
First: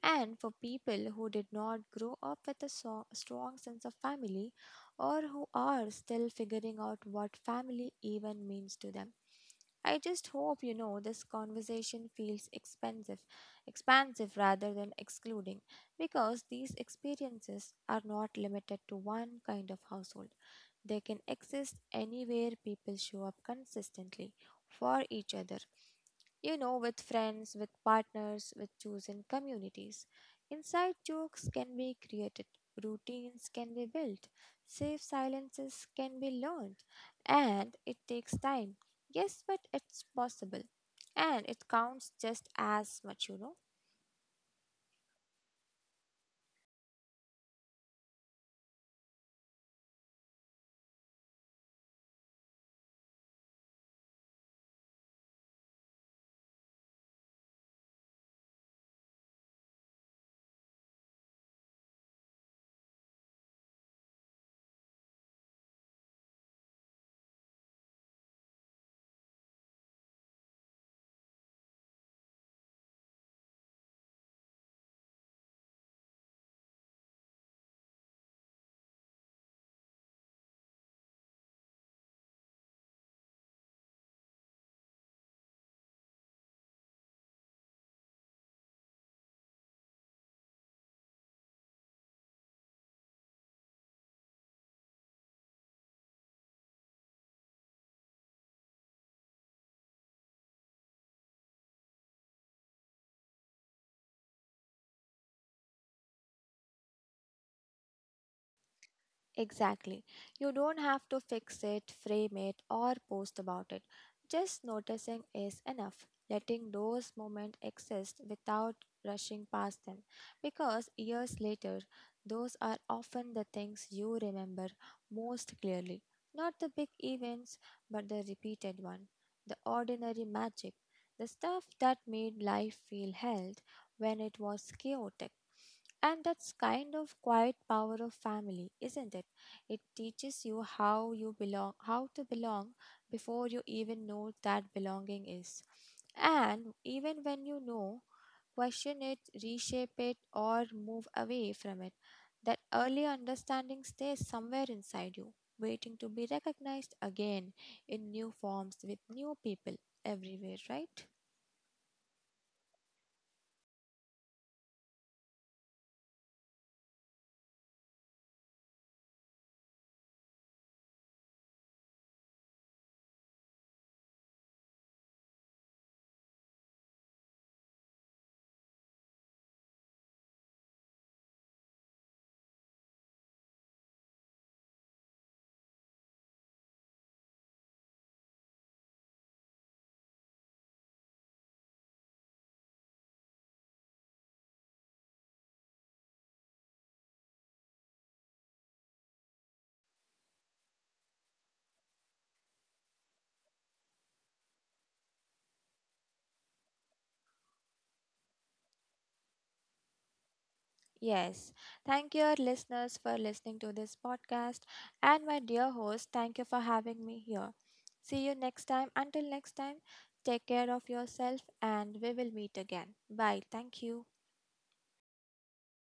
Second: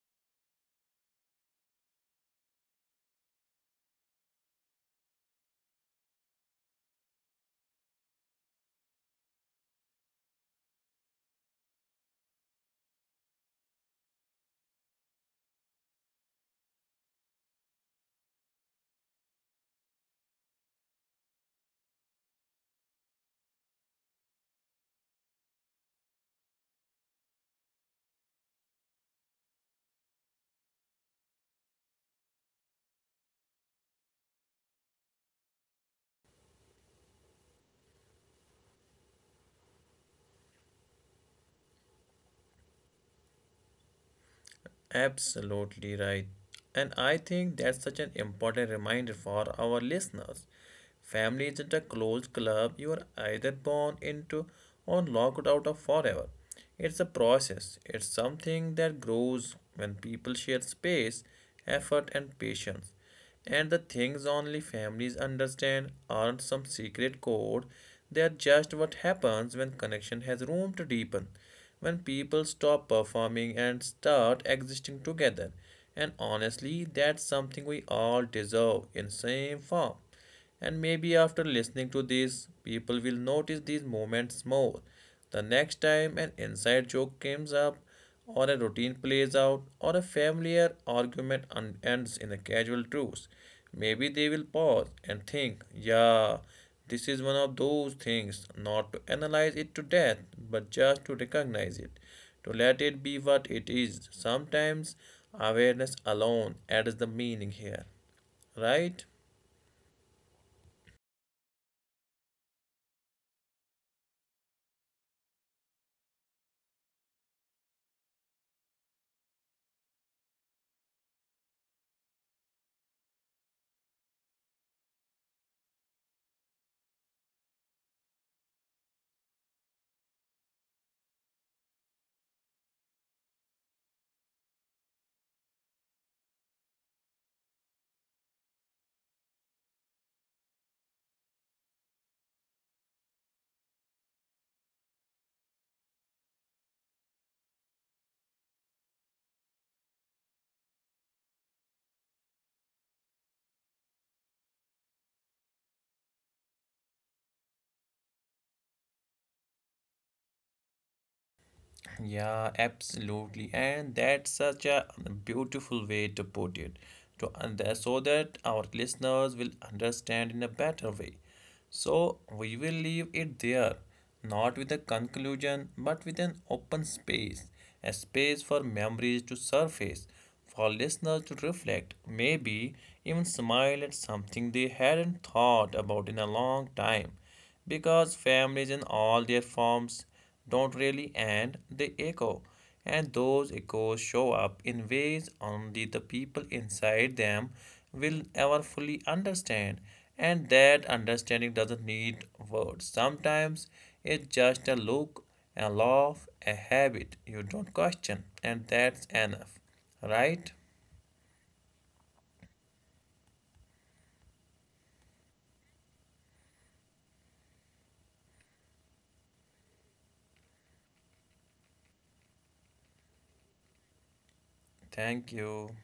And for people who did not grow up with a strong sense of family or who are still figuring out what family even means to them, I just hope you know this conversation feels expensive, expansive rather than excluding, because these experiences are not limited to one kind of household. They can exist anywhere people show up consistently for each other, you know, with friends, with partners, with chosen communities. Inside jokes can be created, routines can be built, safe silences can be learned, and it takes time. Yes, but it's possible, and it counts just as much, you know.
Absolutely right. And I think that's such an important reminder for our listeners. Family isn't a closed club you are either born into or locked out of forever. It's a process, it's something that grows when people share space, effort, and patience. And the things only families understand aren't some secret code, they are just what happens when connection has room to deepen, when people stop performing and start existing together. And honestly, that's something we all deserve in same form. And maybe after listening to this, people will notice these moments more. The next time an inside joke comes up, or a routine plays out, or a familiar argument ends in a casual truce, maybe they will pause and think, yeah, this is one of those things, not to analyze it to death, but just to recognize it, to let it be what it is. Sometimes awareness alone adds the meaning here, right?
Exactly. You don't have to fix it, frame it, or post about it. Just noticing is enough. Letting those moments exist without rushing past them. Because years later, those are often the things you remember most clearly. Not the big events, but the repeated one. The ordinary magic. The stuff that made life feel held when it was chaotic. And that's kind of quiet power of family, isn't it? It teaches you how you belong, how to belong before you even know that belonging is. And even when you know, question it, reshape it, or move away from it. That early understanding stays somewhere inside you, waiting to be recognized again in new forms with new people everywhere, right?
Yeah, absolutely. And that's such a beautiful way to put it. To and so that our listeners will understand in a better way. So we will leave it there, not with a conclusion, but with an open space, a space for memories to surface, for listeners to reflect, maybe even smile at something they hadn't thought about in a long time, because families in all their forms don't really end, they echo, and those echoes show up in ways only the people inside them will ever fully understand. And that understanding doesn't need words. Sometimes it's just a look, a laugh, a habit you don't question, and that's enough. Right?
Yes. Thank you, our listeners, for listening to this podcast. And my dear host, thank you for having me here. See you next time. Until next time, take care of yourself and we will meet again. Bye. Thank you.
Thank you.